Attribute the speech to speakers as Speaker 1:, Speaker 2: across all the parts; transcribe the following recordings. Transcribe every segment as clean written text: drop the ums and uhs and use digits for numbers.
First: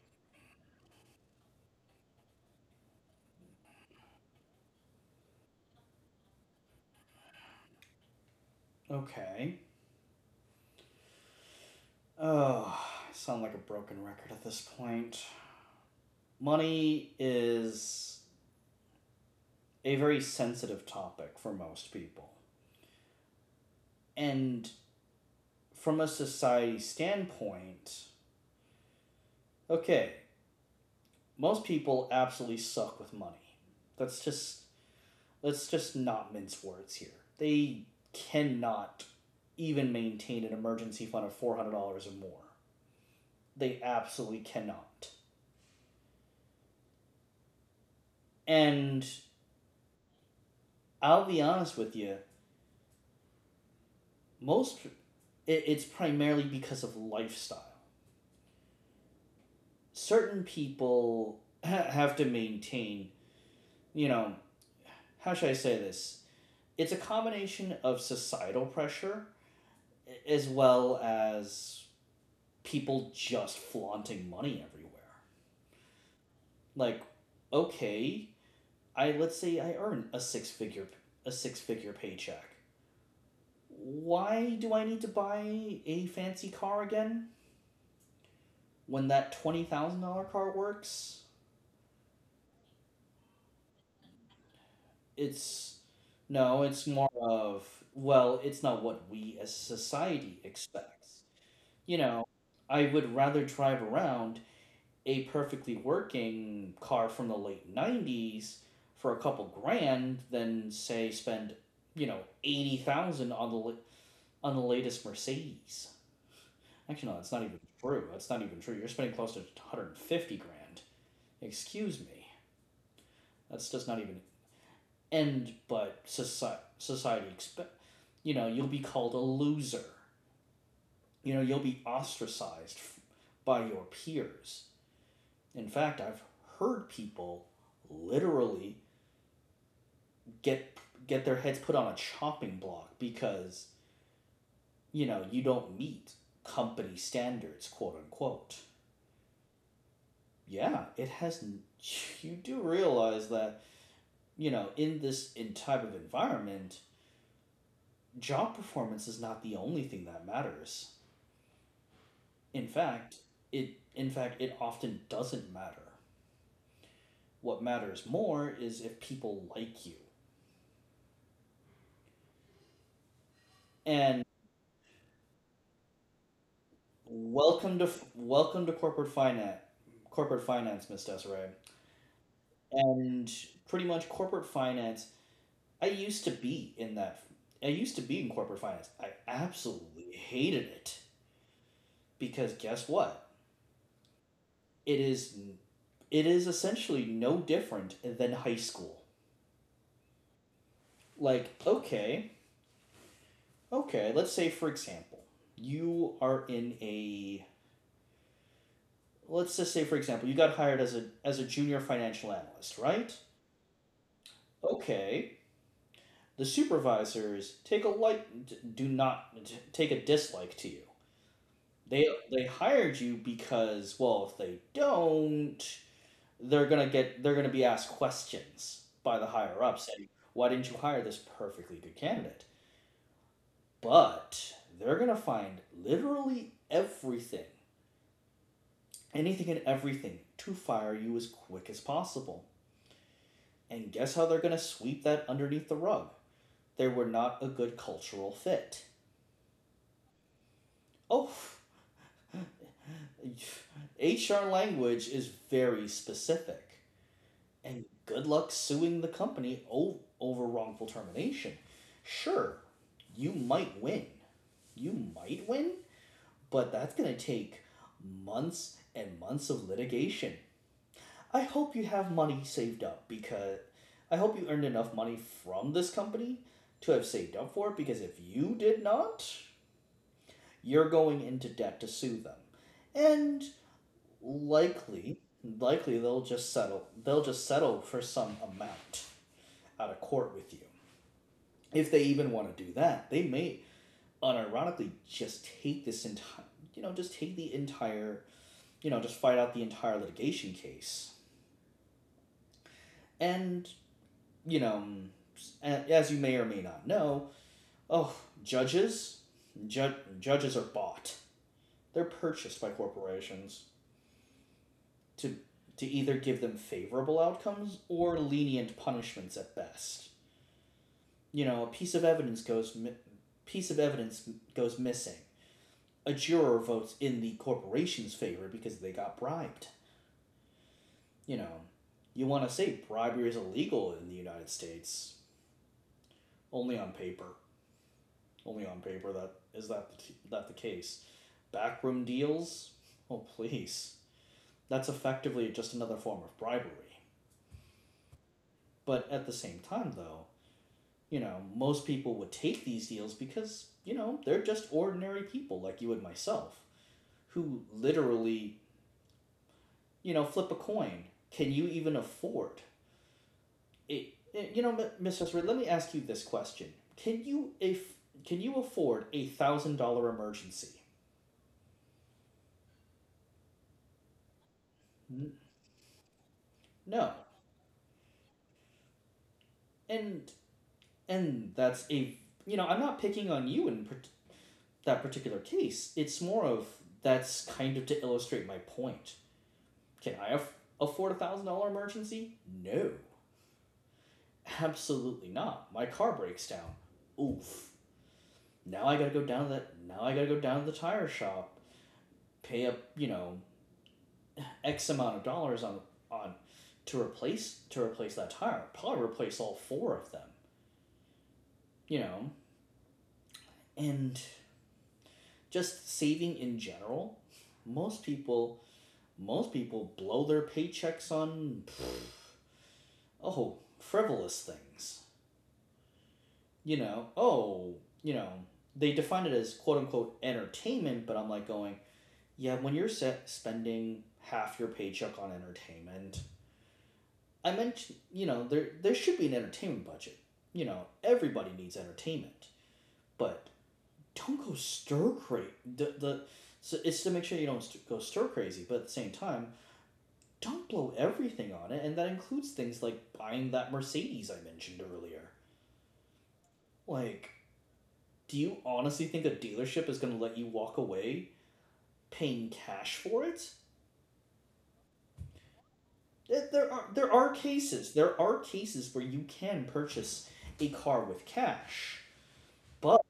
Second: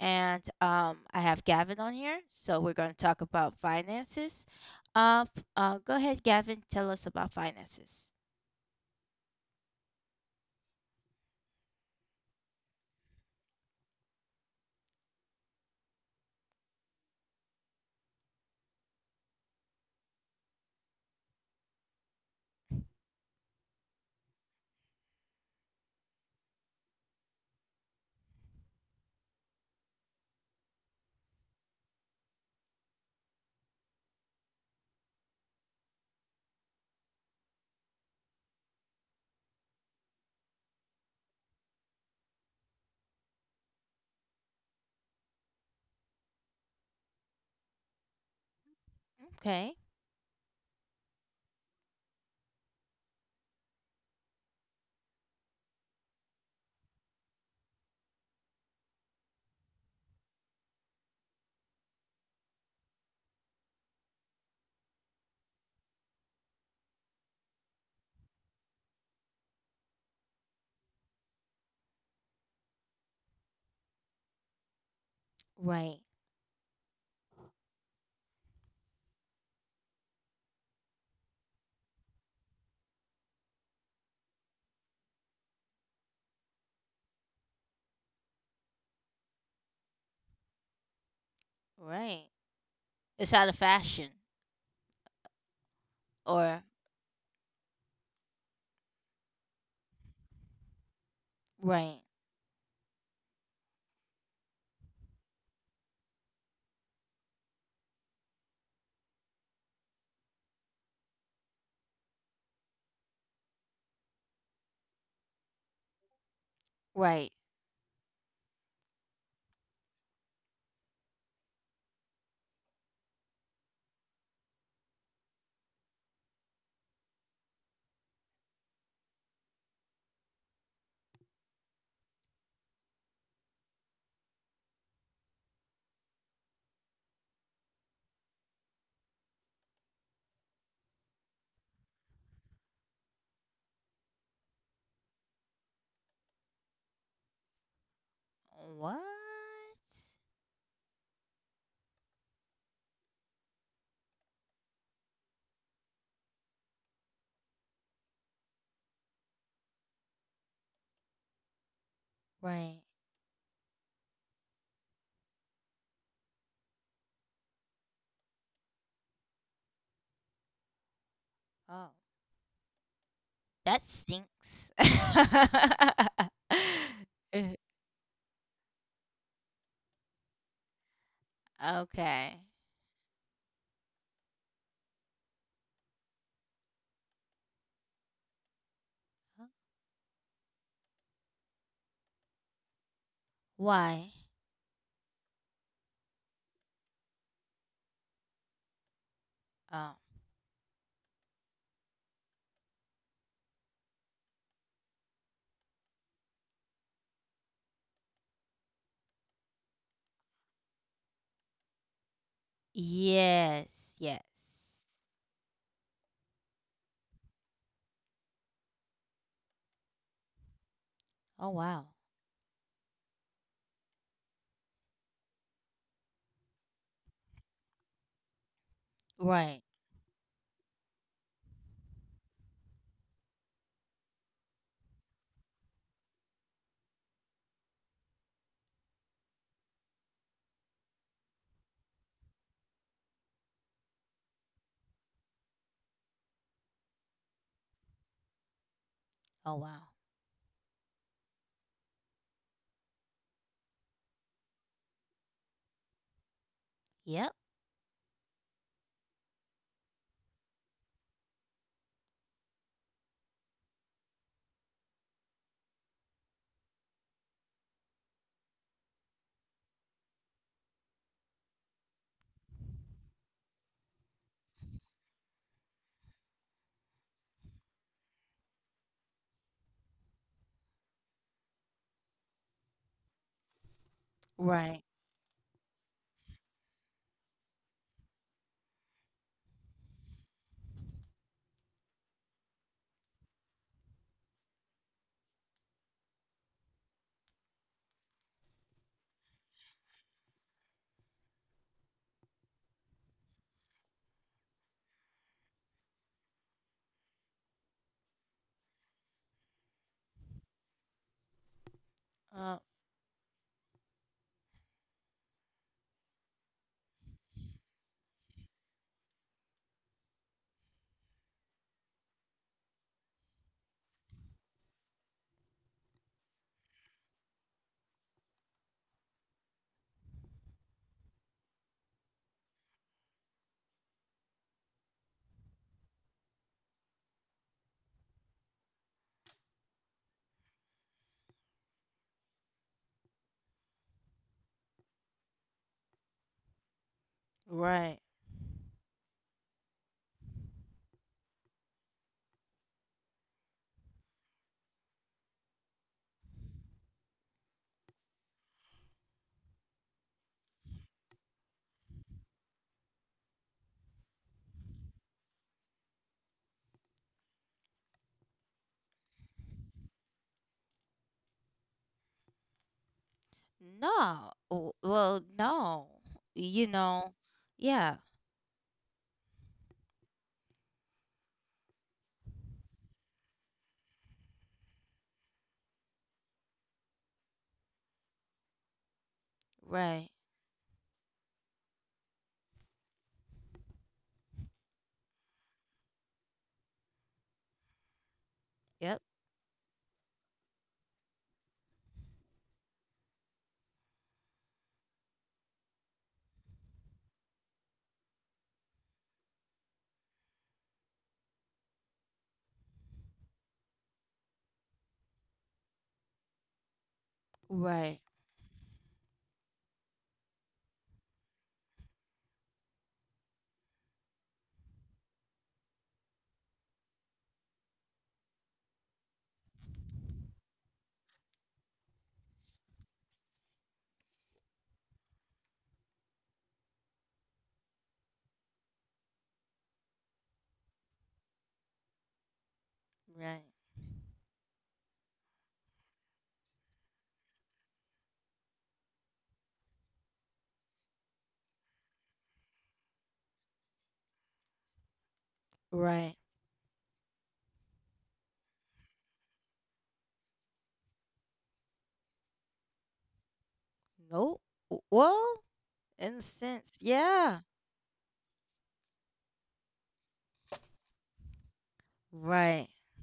Speaker 1: and I have Gavin on here. So we're going to talk about finances. Go ahead, Gavin. Tell us about finances.
Speaker 2: Okay. Oh, I sound like a broken record at this point. Money is a very sensitive topic for most people. And from a society standpoint, okay, most people absolutely suck with money. Let's just let's just not mince words here. They cannot even maintain an emergency fund of $400 or more. They absolutely cannot. And
Speaker 1: Okay.
Speaker 2: I'll be honest with you, most it's primarily because of lifestyle. Certain people have to maintain, you know, how should I say this? It's a combination of societal pressure as well as people just flaunting money everywhere.
Speaker 1: Right.
Speaker 2: Like, okay, I let's say I earn a six-figure paycheck. Why do I need to buy a fancy car again when that $20,000 car works?
Speaker 1: Right. It's out of fashion.
Speaker 2: It's No,
Speaker 1: Or
Speaker 2: it's more of, well, it's not what we as society expects. You
Speaker 1: right.
Speaker 2: know, I would rather drive around a perfectly working car from the late 90s for a couple grand than say spend, you know, 80,000 on on the latest Mercedes. Actually, no, that's
Speaker 1: Right.
Speaker 2: not even true. That's not even true. You're spending close to 150 grand. Excuse me. That's just not even and but society expect, you know, you'll be called a loser, you know, you'll be ostracized by your peers. In fact, I've heard people literally get get their heads put on a chopping block because, you know, you don't meet company standards, quote unquote.
Speaker 1: What?
Speaker 2: Yeah, it has. You do realize that, you know, in this in type of environment, job performance is not the only thing that matters. In
Speaker 1: Right.
Speaker 2: fact, it often doesn't matter. What matters more is if people like you.
Speaker 1: Oh, that
Speaker 2: And
Speaker 1: stinks.
Speaker 2: welcome to welcome to corporate finance, Miss Desiree.
Speaker 1: okay.
Speaker 2: And pretty much corporate finance. I used to be in that. I used to be in corporate finance. I absolutely hated it because guess what?
Speaker 1: Why?
Speaker 2: It is it is essentially no different than high school.
Speaker 1: Oh.
Speaker 2: Like, okay, Okay, let's say for example, you are in a let's just say for example, you got hired as a junior financial analyst, right?
Speaker 1: Yes. Yes.
Speaker 2: Okay. The supervisors take a like do not take a dislike to you.
Speaker 1: Oh wow.
Speaker 2: They they hired you because, well, if they don't, they're going to be asked questions by the higher
Speaker 1: Right.
Speaker 2: up saying, "Why didn't you hire this perfectly good candidate?" But they're going to find literally everything anything and everything to fire you as quick as possible. And guess how they're going to sweep that underneath the rug? They were not a good cultural fit.
Speaker 1: Oh wow.
Speaker 2: Oh, HR language is very specific.
Speaker 1: Yep.
Speaker 2: And good luck suing the company over wrongful termination. Sure, you might win. You might win, but that's going to take months and months of litigation. I hope you have money saved up because I hope you earned enough money from this company to have saved up for it, because if you did not, you're going into debt to sue them. And
Speaker 1: Right.
Speaker 2: likely, they'll just settle for some amount out of court with you. If they even want to do that, they may unironically just take the entire, you know, just fight out the entire litigation case. And, you know, as you may or may not know, oh, judges, judges are bought. They're purchased
Speaker 1: Uh,
Speaker 2: by corporations to either give them favorable outcomes or lenient punishments at best. You know, a piece of evidence goes piece of evidence goes missing. A juror votes in the corporation's favor because they got bribed. You know, you want to say bribery is illegal in the United States, only on paper. Only on paper, that is, that the case. Backroom deals? Oh, please. That's effectively just another form of bribery.
Speaker 1: right.
Speaker 2: But at the same time, though, you know, most people would take these deals because, you know, they're just ordinary people like you and myself who literally, you know, flip a coin. Can you even afford it? Eh, you know, M- Miss Esri, let me ask you this question: Can you if can you afford a $1,000 emergency?
Speaker 1: No. Well, no. You
Speaker 2: No,
Speaker 1: know. Yeah.
Speaker 2: and and that's a you know, I'm not picking on you in that particular case. It's more of, that's kind of to illustrate my point. Can
Speaker 1: Right.
Speaker 2: I aff- afford a $1,000 emergency? No, absolutely not. My car breaks down. Oof. Now I
Speaker 1: Yep.
Speaker 2: gotta go down to that. Now I gotta go down to the tire shop, pay up, you know, x amount of dollars on on to replace that tire. Probably replace all four of them. You know, and just saving in general. Most
Speaker 1: Right.
Speaker 2: people most people blow their paychecks on, oh, frivolous things. You know, oh, you know, they define it as quote unquote entertainment, but I'm like going, yeah, when you're set spending half your paycheck on entertainment, I mentioned, you know, there should be an entertainment budget. You know, everybody needs entertainment, but
Speaker 1: Right.
Speaker 2: don't go stir crazy. The so it's to make sure you don't go stir crazy, but at the same time, don't blow everything on it, and that includes things like buying that Mercedes I mentioned earlier.
Speaker 1: Right.
Speaker 2: Like, do you honestly think a dealership is going to let you walk away paying cash for it?
Speaker 1: Nope. Well, in a sense,
Speaker 2: There are
Speaker 1: yeah.
Speaker 2: cases. There are cases where you can purchase a car with cash,
Speaker 1: Right.
Speaker 2: but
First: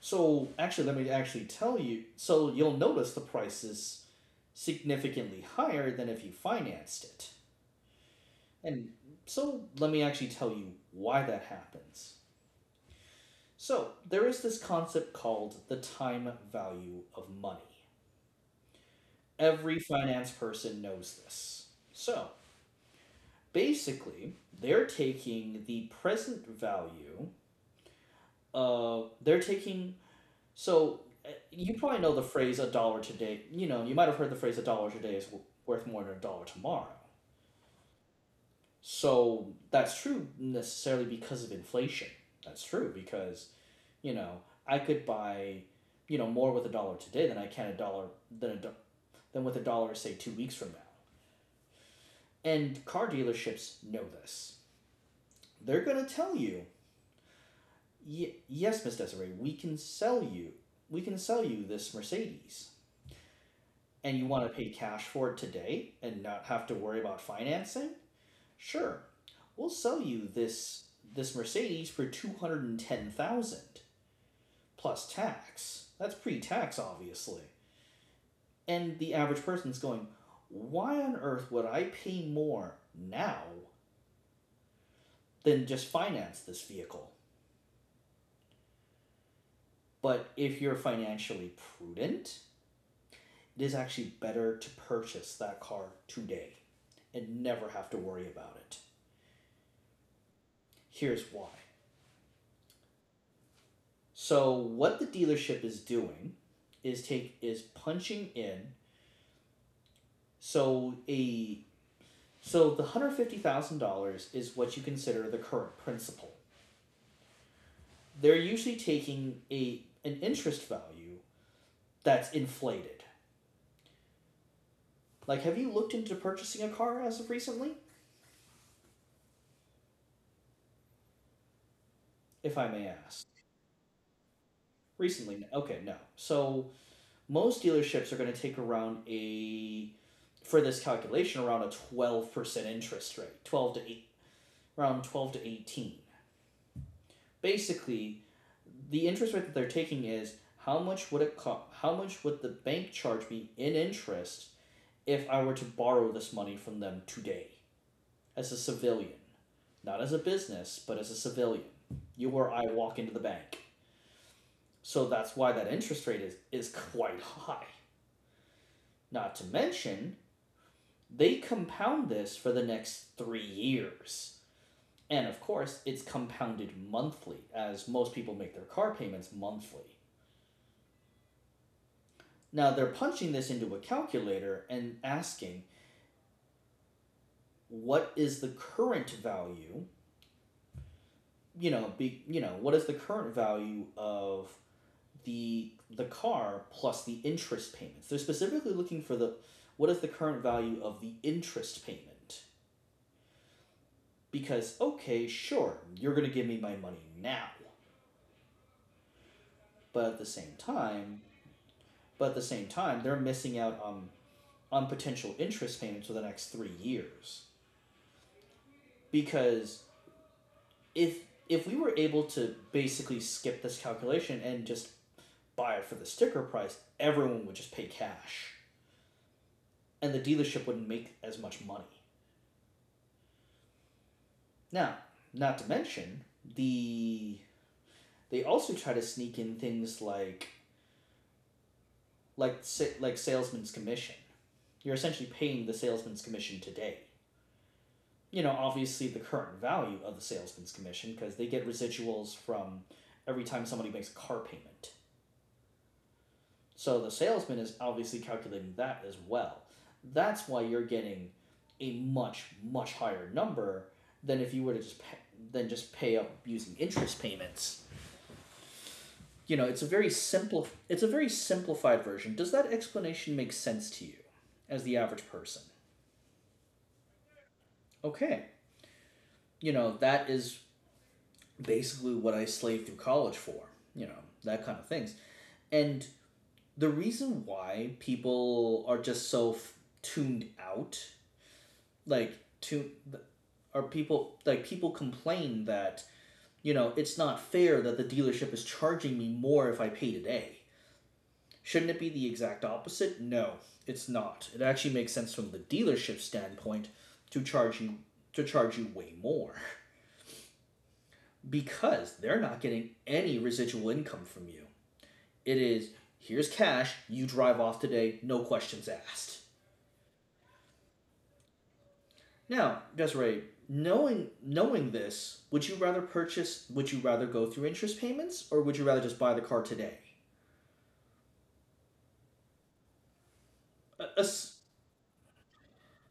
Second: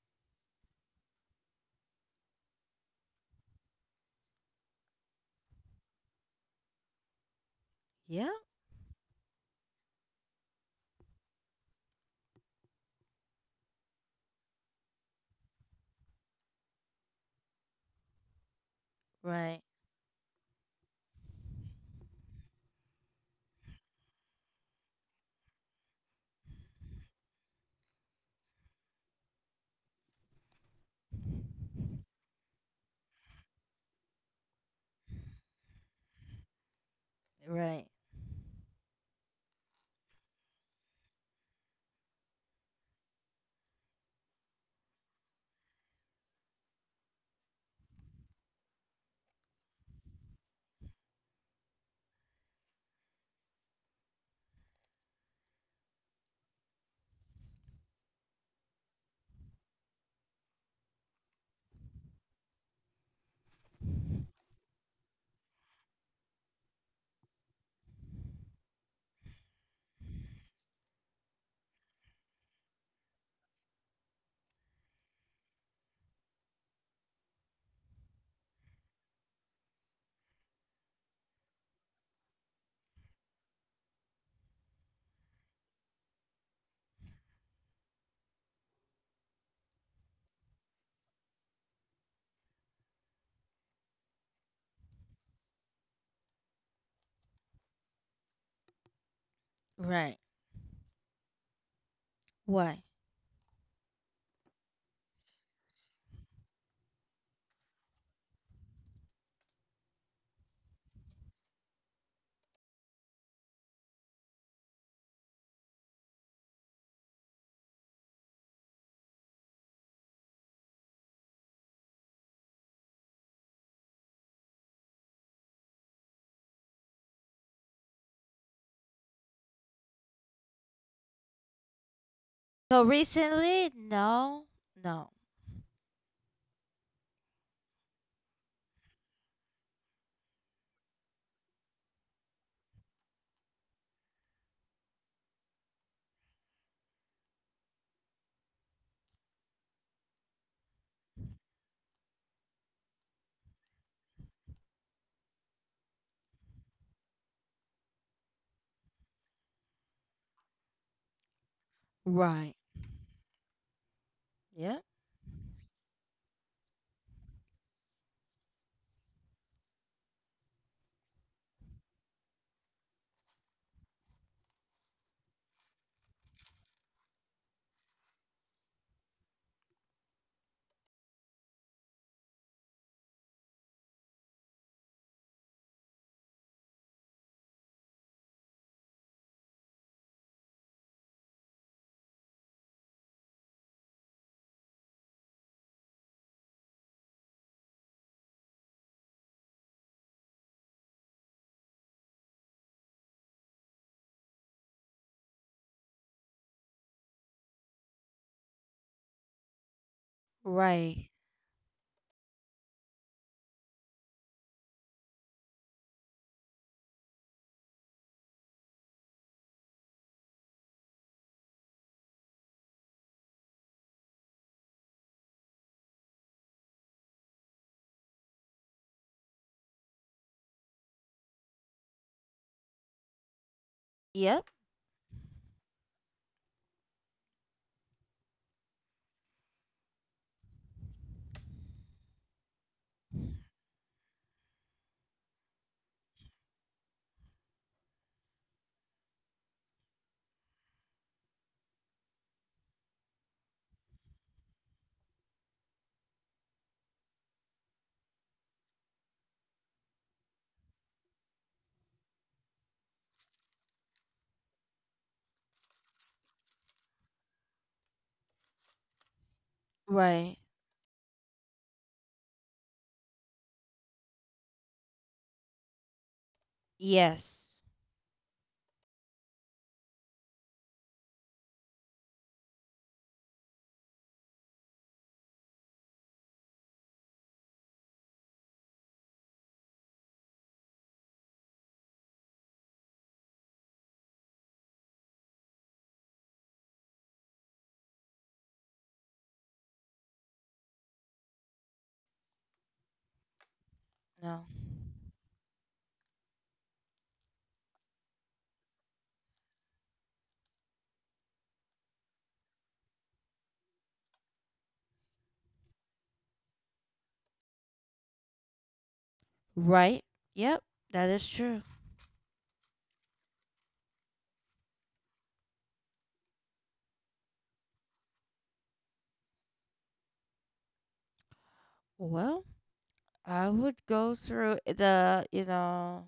Speaker 2: so actually let me actually tell you. So you'll notice the price is significantly higher than if you financed it.
Speaker 1: Yep.
Speaker 2: And so let me actually tell you why that happens. So there is this concept called the time value of money.
Speaker 1: Right.
Speaker 2: Every finance person knows this. So basically, they're taking the present value of, they're taking, so you probably know the phrase a dollar today, you know, you might have heard the phrase a dollar today is worth more than a dollar tomorrow.
Speaker 1: Right.
Speaker 2: So that's true necessarily because of inflation. That's true because, you know, I could buy, you know, more with a dollar today than I can a dollar than a than with a dollar say 2 weeks from now. And car dealerships know this. They're going to tell you, yes, Miss Desiree, we can sell you this Mercedes, and you want to pay cash for it today and not have to worry about financing. Sure, we'll sell you this Mercedes for $210,000 plus tax. That's pre-tax, obviously. And the average person's going, why on earth would I pay more now than just finance this vehicle? But if you're financially prudent, it is actually better to purchase that car today and never have to worry about it.
Speaker 1: Right.
Speaker 2: Here's why.
Speaker 1: Why?
Speaker 2: So what the dealership is doing is take is punching in, so a so the $150,000 is what you consider the current principal. They're usually taking a an interest value that's inflated. Like, have you looked into purchasing a car as of recently? If I
Speaker 1: So
Speaker 2: may ask.
Speaker 1: recently, no. No.
Speaker 2: Recently, okay, no. So most dealerships are going to take around a for this calculation around a 12% interest rate, 12 to 8 around 12 to 18. Basically the interest rate that they're taking is how much would it cost, how much would the bank charge me in interest if I were to borrow this money from them today as a civilian, not as a business but as a civilian, you
Speaker 1: Right.
Speaker 2: or I walk into the bank.
Speaker 1: Yep.
Speaker 2: So that's why that interest rate is quite high. Not to mention, they compound this for the next 3 years. And of course, it's compounded monthly, as most people make their car payments monthly. Now, they're punching this into a calculator and asking, what is the current value? You know, you know, what is the current value of the car plus the interest payments? They're specifically looking for the, what is the current value of the interest payment? Because okay, sure, you're going to give me my money now, but at the same
Speaker 1: Right.
Speaker 2: time, they're missing out on potential interest payments for the next 3 years, because if if we were able to basically skip this calculation and just buy it for the sticker price, everyone would just pay cash and the dealership wouldn't make as much money.
Speaker 1: Yep.
Speaker 2: Now, not to mention, the they also try to sneak in things like like salesman's commission. You're essentially paying the salesman's commission today, you know, obviously the current value of the salesman's commission, because they get residuals from every time somebody makes a car payment. So the salesman is obviously calculating that as well. That's why you're getting a much higher number than if you were to just pay, than just pay up using interest payments. You know, it's a very
Speaker 1: Right.
Speaker 2: simple it's a very simplified version. Does that explanation make sense to you as the average person?
Speaker 1: Yes.
Speaker 2: Okay. You know, that is basically what I slaved through college for, you know, that kind of things. And the reason why people are just so tuned out, like, to, are people, like, people complain that, you know, it's not fair that the dealership is charging me more if I pay today. Shouldn't it be the exact opposite? No, it's
Speaker 1: No.
Speaker 2: not. It actually makes sense from the dealership standpoint to charge you to charge you way more because they're not getting any residual income from you. It is here's cash, you drive off today, no questions asked.
Speaker 1: Right. Yep, that is true.
Speaker 2: Now, Desiree, knowing this, would you rather purchase? Would you rather go through interest payments, or would you rather just buy the car today?
Speaker 1: Well, I would
Speaker 2: Uh,
Speaker 1: go
Speaker 2: uh,
Speaker 1: through the, you know,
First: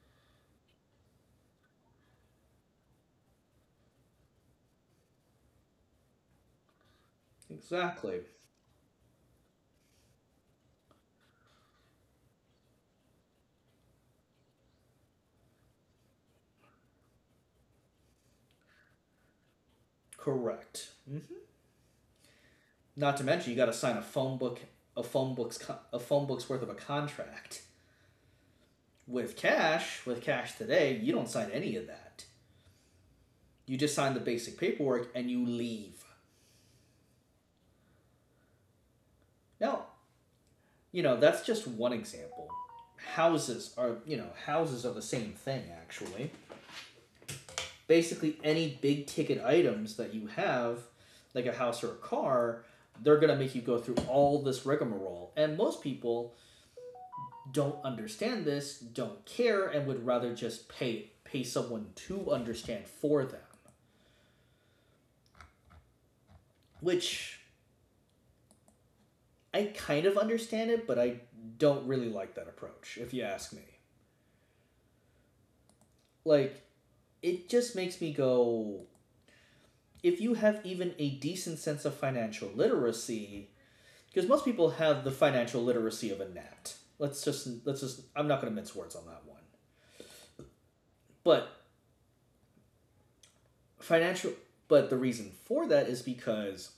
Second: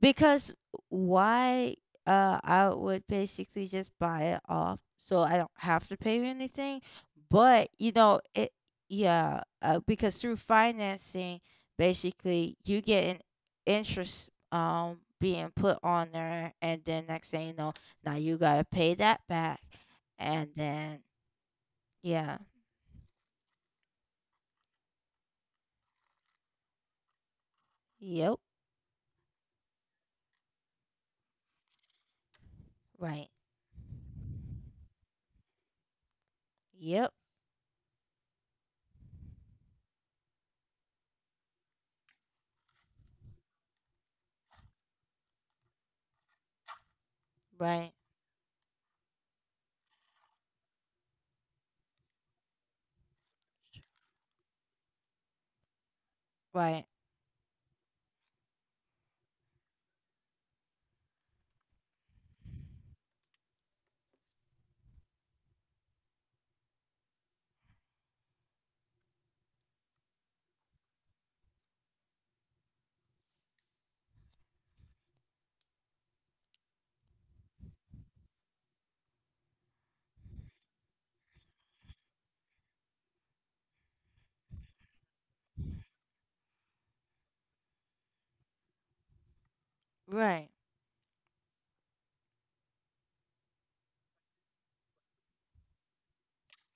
Speaker 1: because why I would basically just buy it off, so I don't have to pay anything, but you know,
Speaker 2: exactly.
Speaker 1: it yeah, because through financing basically you get an interest being put on there, and then next thing you know, now you got to pay that back, and
Speaker 2: Correct.
Speaker 1: then
Speaker 2: Mm-hmm.
Speaker 1: yeah.
Speaker 2: Not to mention, you got to sign a phone book, a phone book's a phone book's worth of a contract.
Speaker 1: Yep,
Speaker 2: With cash today, you don't sign any of that.
Speaker 1: right.
Speaker 2: You just sign the basic paperwork and you leave.
Speaker 1: Yep.
Speaker 2: Now, you know, that's just one example. Houses are, you know, houses are the same thing, actually.
Speaker 1: Right.
Speaker 2: Basically, any big ticket items that you have, like a house or a car, they're going to make you go through all this rigmarole. And most people
Speaker 1: Right.
Speaker 2: don't understand this, don't care, and would rather just pay someone to understand for them. Which I kind of understand it, but I don't really like that approach, if you ask me. Like, it just makes me go, if you have even a decent sense of financial literacy, because most people have the financial literacy of a gnat. Let's just I'm not going to mince words on that one.
Speaker 1: Right.
Speaker 2: But financial but the reason for that is because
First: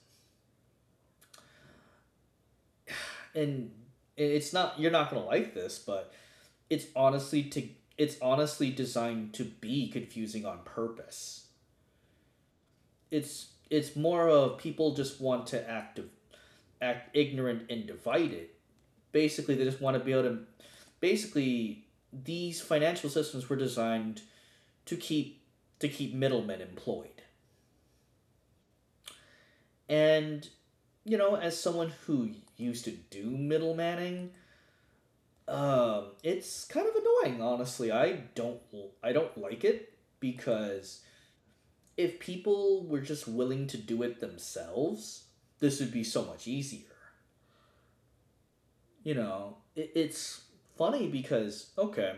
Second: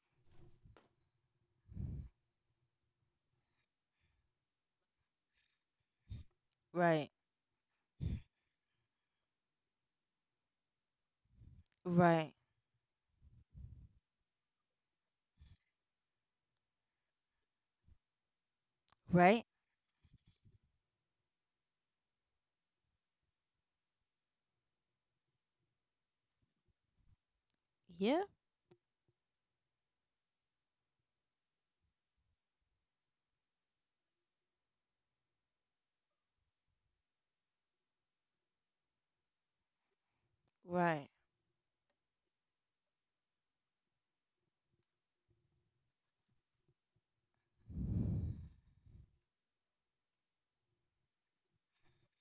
Speaker 2: and it's not you're not going to like this, but it's
Speaker 1: Right.
Speaker 2: honestly to it's honestly designed to be confusing on purpose.
Speaker 1: Right.
Speaker 2: It's more of people just want to act ignorant and divided.
Speaker 1: Right.
Speaker 2: Basically, they just want to be able to basically these financial systems were designed to keep to keep middlemen employed.
Speaker 1: Yeah.
Speaker 2: And you know, as someone who used to do middlemaning, it's kind of annoying. Honestly, I don't like it because
Speaker 1: Right.
Speaker 2: if people were just willing to do it themselves, this would be so much easier. You know, it's funny because okay,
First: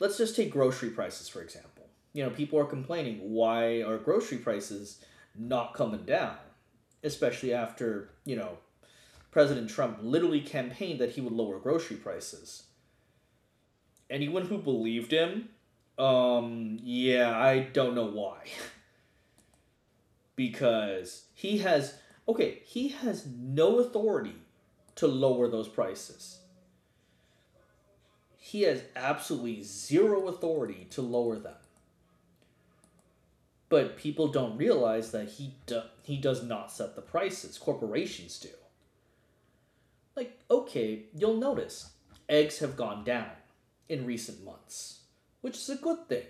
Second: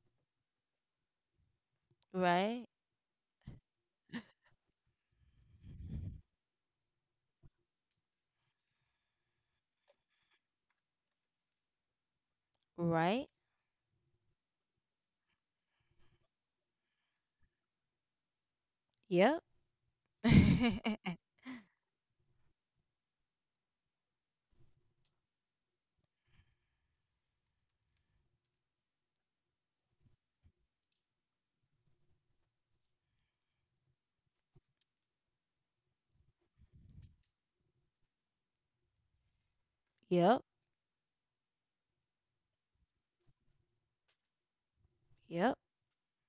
Speaker 2: let's just take grocery prices for example. You know, people are
Speaker 1: Right.
Speaker 2: complaining why are grocery prices not coming down, especially after you know President Trump literally campaigned that he would lower grocery prices.
Speaker 1: Right.
Speaker 2: Anyone who believed him, yeah, I don't know why,
Speaker 1: Yep.
Speaker 2: because he has okay, he has no authority to lower those prices. He has absolutely zero authority to lower them. But people don't realize that he does not set the prices. Corporations do. Like,
Speaker 1: yep.
Speaker 2: okay, you'll notice eggs have gone down in recent months, which
Speaker 1: Yep.
Speaker 2: is a good thing.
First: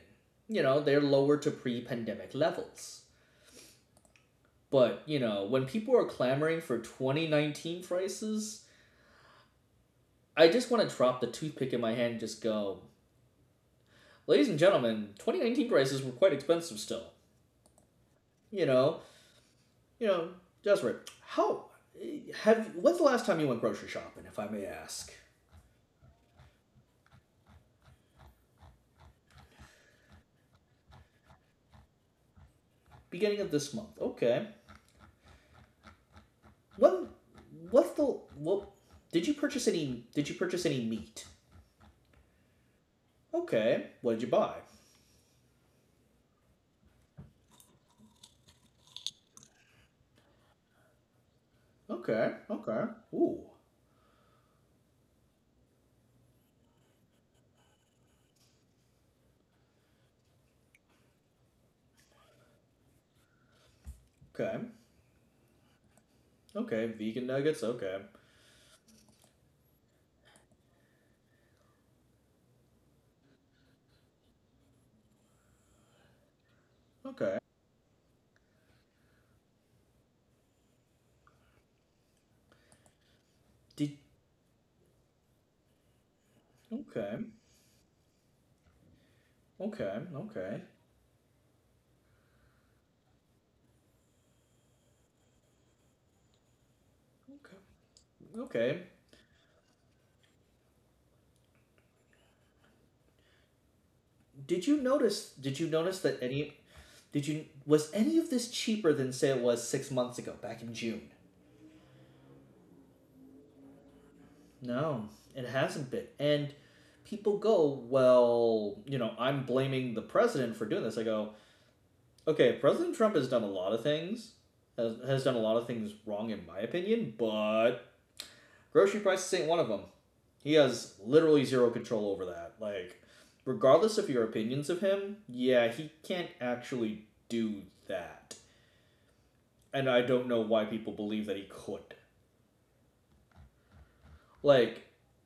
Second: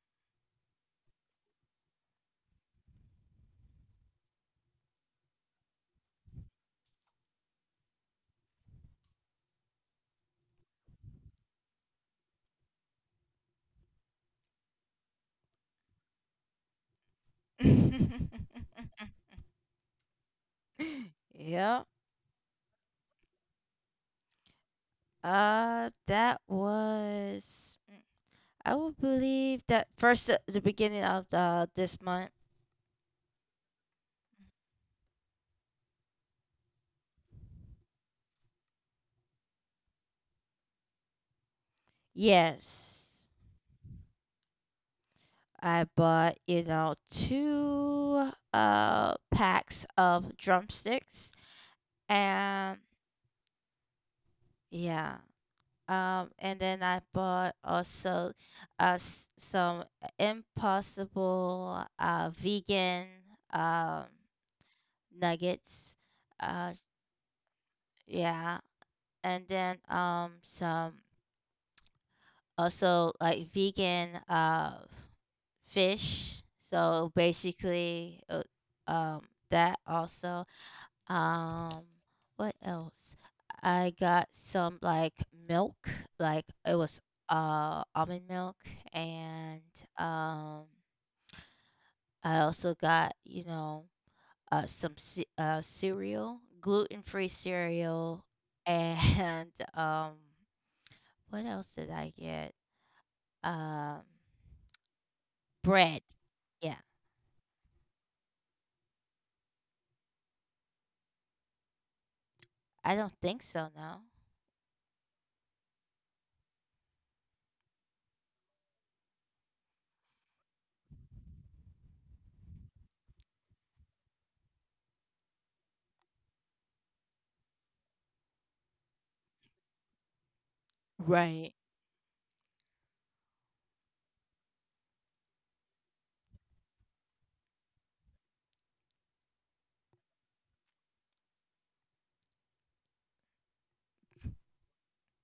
Speaker 2: You know, they're lower to pre-pandemic levels. But, you know, when people are clamoring for 2019 prices, I just want to drop the toothpick in my hand and just go, ladies and gentlemen, 2019 prices were quite expensive still. You know, You know, Desiree, how
Speaker 1: yep.
Speaker 2: when's the last time you went grocery shopping, if I may ask?
Speaker 1: Uh, that was. mm, I would believe that first the beginning of the this month.
Speaker 2: Beginning of this month. Okay. When what's the what did you purchase any did you purchase any meat?
Speaker 1: Yes,
Speaker 2: Okay. What did you buy?
Speaker 1: I bought you know two packs of drumsticks
Speaker 2: Okay.
Speaker 1: and
Speaker 2: Okay. Ooh.
Speaker 1: yeah and then I bought also some impossible vegan um,
Speaker 2: Okay.
Speaker 1: nuggets. Uh,
Speaker 2: Okay. Vegan nuggets. Okay.
Speaker 1: yeah. And then some also like vegan fish. So
Speaker 2: Okay.
Speaker 1: basically, um, that also. Um, what else? I
Speaker 2: Did
Speaker 1: got some like milk, like it was
Speaker 2: okay.
Speaker 1: almond milk, and
Speaker 2: Okay. Okay.
Speaker 1: um, I also got you know some cereal, gluten free
Speaker 2: Okay.
Speaker 1: cereal,
Speaker 2: Okay.
Speaker 1: and what else did I get? Um,
Speaker 2: Did you notice
Speaker 1: bread.
Speaker 2: that any
Speaker 1: Yeah,
Speaker 2: did you was any of this cheaper than say it was 6 months ago back in June?
Speaker 1: I don't think so. No.
Speaker 2: No, it hasn't been. And people go, well, you know, I'm blaming the president for doing this. I go, okay, President Trump has done a lot of things, has done a lot of things wrong, in my opinion, but grocery prices ain't one of them. He has literally
Speaker 1: Right.
Speaker 2: zero control over that. Like, regardless of your opinions of him, yeah, he can't actually do that. And I don't know why people believe that he could. Like,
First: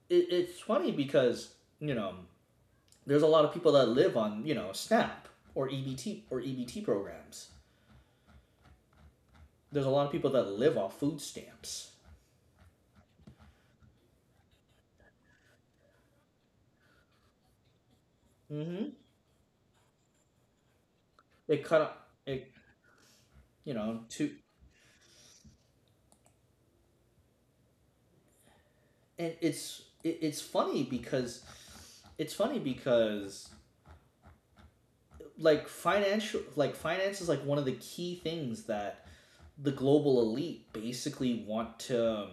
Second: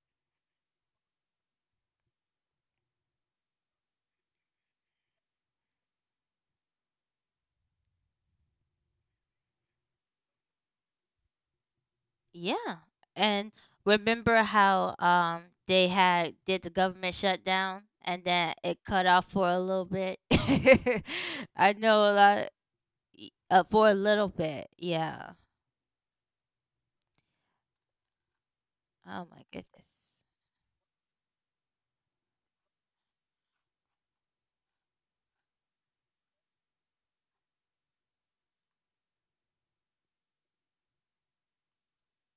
Speaker 2: it's funny because, you know, there's a lot of people that live on you know SNAP or EBT or EBT programs. There's a lot of people that live off food stamps.
Speaker 1: Yeah. And remember how they had did the government shutdown and then it
Speaker 2: Mm-hmm.
Speaker 1: cut off for a little bit.
Speaker 2: It
Speaker 1: I
Speaker 2: kind of
Speaker 1: know a lot
Speaker 2: it you
Speaker 1: for a
Speaker 2: know
Speaker 1: little
Speaker 2: to
Speaker 1: bit. Yeah. Oh
Speaker 2: and
Speaker 1: my
Speaker 2: it's
Speaker 1: goodness.
Speaker 2: it, it's funny because it's funny because like financial like finance is like one of the key things that the global elite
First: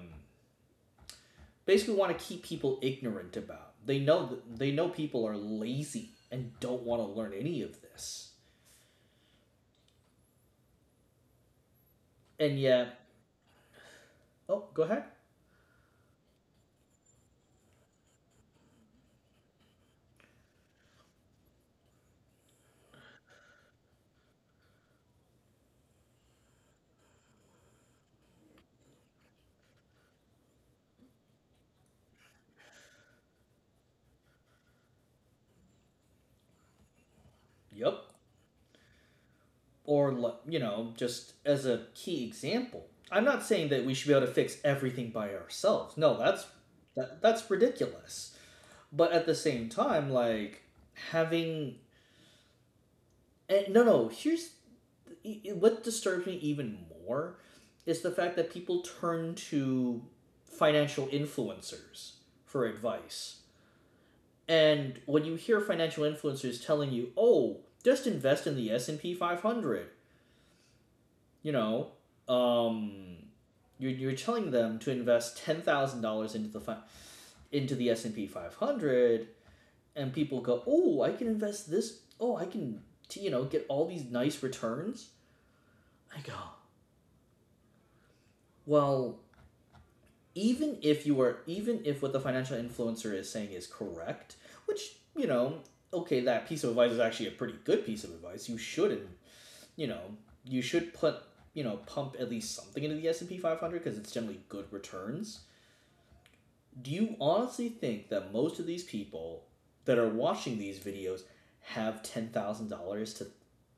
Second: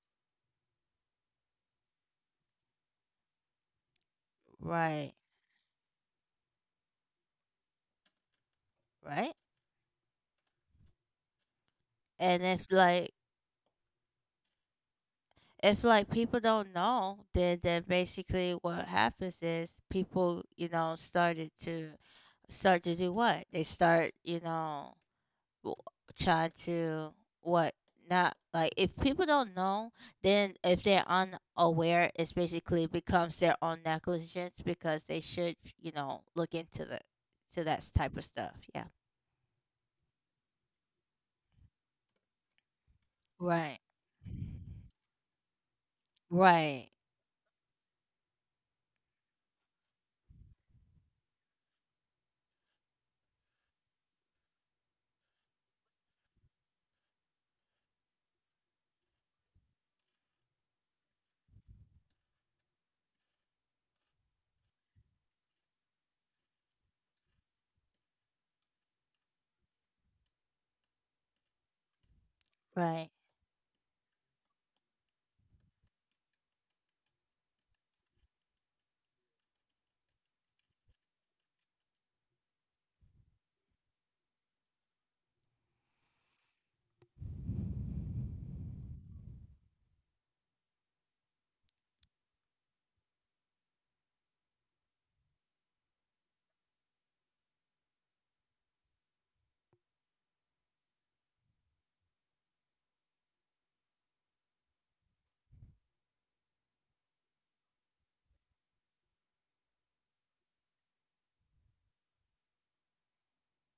Speaker 2: basically want to keep people ignorant about. They know
Speaker 1: Right.
Speaker 2: people are lazy and don't want to learn any of this.
Speaker 1: Right? And
Speaker 2: And yet Oh, go ahead.
Speaker 1: if like people don't know, then basically what happens is people, you know, start to do what? They start, you know, w- try to what not like if people don't know then if they're unaware it's basically becomes their own negligence because they should you know look into the to that
Speaker 2: Yep.
Speaker 1: type of stuff yeah.
Speaker 2: Or, you know, just as a key example. I'm not saying
Speaker 1: Right.
Speaker 2: that we should be able to fix everything by ourselves. No, that's
Speaker 1: Right.
Speaker 2: that's ridiculous. But at the same time, like having no, no. Here's what disturbs me even more is the fact that people turn to financial influencers for advice. And when you hear financial influencers telling you, "Oh, just invest in the S&P 500 you know,
Speaker 1: Right.
Speaker 2: um, you're telling them to invest $10,000 into the S and P 500, and people go, oh, I can invest this. Oh, I can you know get all these nice returns. I go, well, even if you are, even if what the financial influencer is saying is correct, which you know, okay, that piece of advice is actually a pretty good piece of advice. You shouldn't, you know, you should put you know pump at least something into the S&P 500 because it's generally good returns. Do you honestly think that most of these people that are watching these videos have $10,000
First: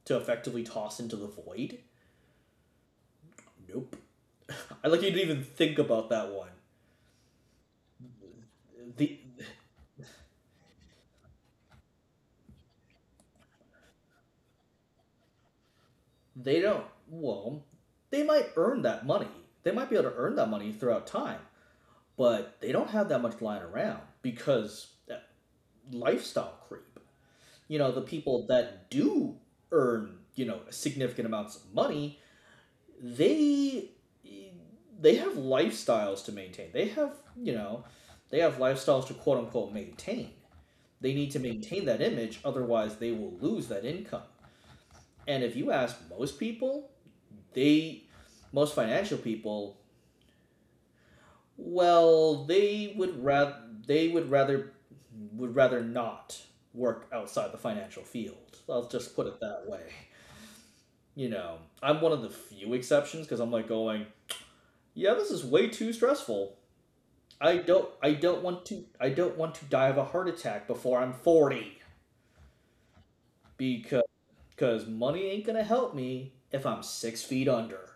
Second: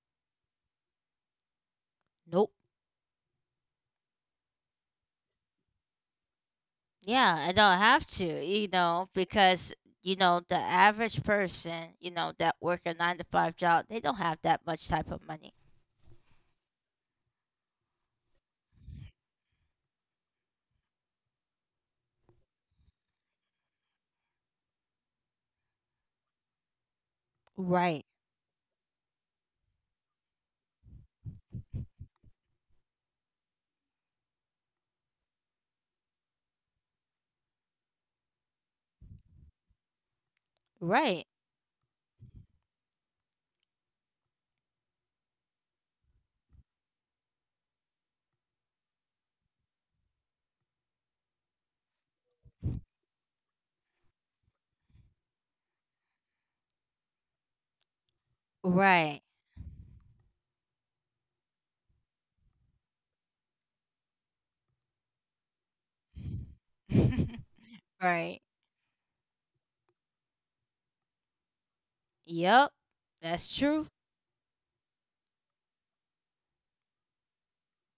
Speaker 2: to effectively toss into the void?
Speaker 1: Nope.
Speaker 2: Nope. I like you to even think about that one.
Speaker 1: Yeah, I don't have to, you know,
Speaker 2: The
Speaker 1: because you know the average person, you know, that work a nine to five job, they don't have that much type of money.
Speaker 2: they don't well, they might earn that money. They might be able to earn that money throughout time, but they don't have that much lying around because lifestyle creep. You know, the
Speaker 1: Right.
Speaker 2: people that do earn, you know, significant amounts of money, they they have lifestyles to maintain. They have you know they have lifestyles to quote unquote maintain. They
Speaker 1: Right.
Speaker 2: need to maintain that image, otherwise they will lose that income. And if you ask most people, they most financial people, well, they would rather not work outside the financial field. I'll just
Speaker 1: Right.
Speaker 2: put it that way. You know, I'm one of the few exceptions because I'm like going, yeah, this is way too stressful. I don't I
Speaker 1: Right.
Speaker 2: don't want to I don't want to die of a heart attack before I'm 40
Speaker 1: Yep, that's true.
Speaker 2: because money ain't gonna help me if I'm 6 feet under.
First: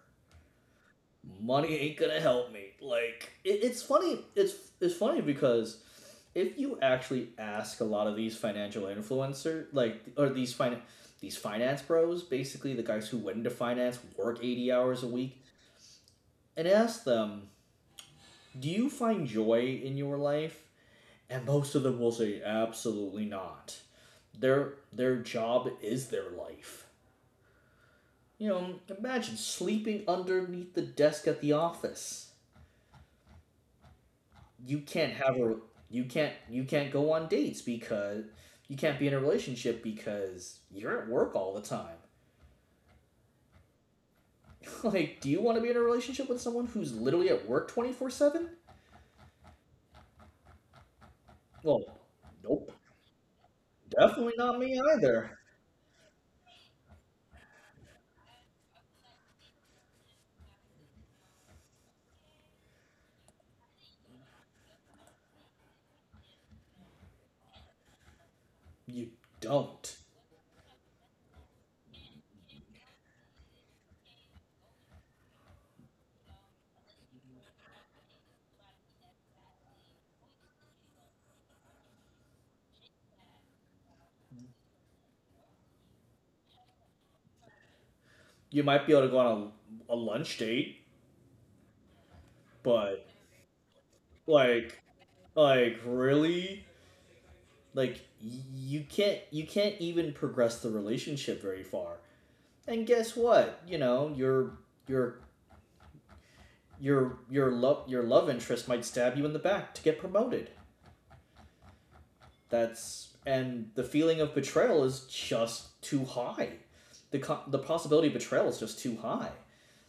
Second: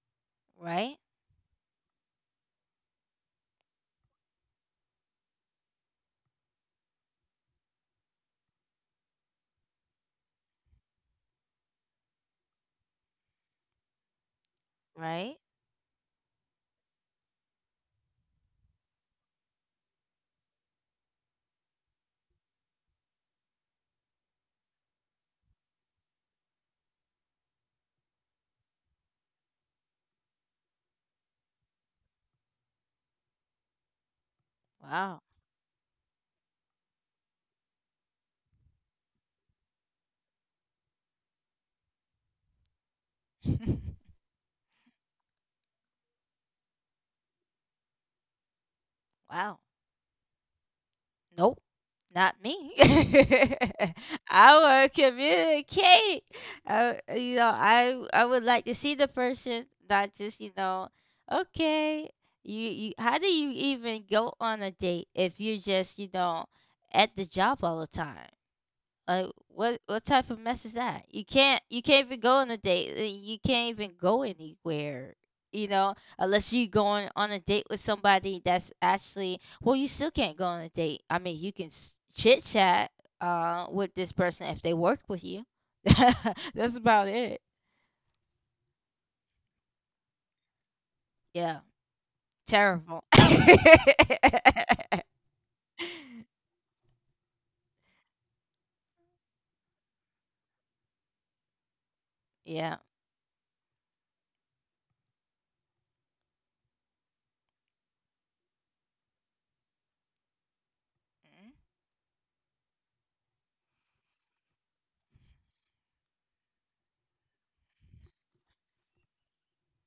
Speaker 1: Right,
Speaker 2: Money ain't gonna help me. Like it's funny it's funny because if you actually ask a lot of these financial influencer these finance bros basically the guys who went into finance work 80 hours a
Speaker 1: right.
Speaker 2: week and ask them do you find joy in your life and most of them will say absolutely not. Their job is their life. You know, imagine sleeping underneath the desk at the office. You can't
Speaker 1: Wow,
Speaker 2: have a you can't go on dates because you can't be in a relationship because you're at work all the time. like, do you want to be in a relationship with someone who's literally at work 24/7?
Speaker 1: wow. Nope,
Speaker 2: Well,
Speaker 1: not
Speaker 2: nope.
Speaker 1: me. I
Speaker 2: Definitely not me
Speaker 1: want to
Speaker 2: either.
Speaker 1: communicate. I, you know, I would like to see the person, not just you know. Okay, you. How do you even go on a date if you're just you know at the job all the time?
Speaker 2: You
Speaker 1: Like
Speaker 2: don't.
Speaker 1: what type of mess is that? You can't even go on a date. You can't even go anywhere. You know, unless you going on a date with somebody that's actually well, you still can't go on a date. I mean, you can chit chat with this person if they work with you. that's about it.
Speaker 2: You might be able to go on a lunch date,
Speaker 1: Yeah, terrible.
Speaker 2: but like like really like you can't even progress the relationship very far
Speaker 1: yeah.
Speaker 2: and guess what you know your your love interest might stab you in the back to get promoted
Speaker 1: Mhm.
Speaker 2: that's and the feeling of betrayal is just too high the possibility of betrayal is just too high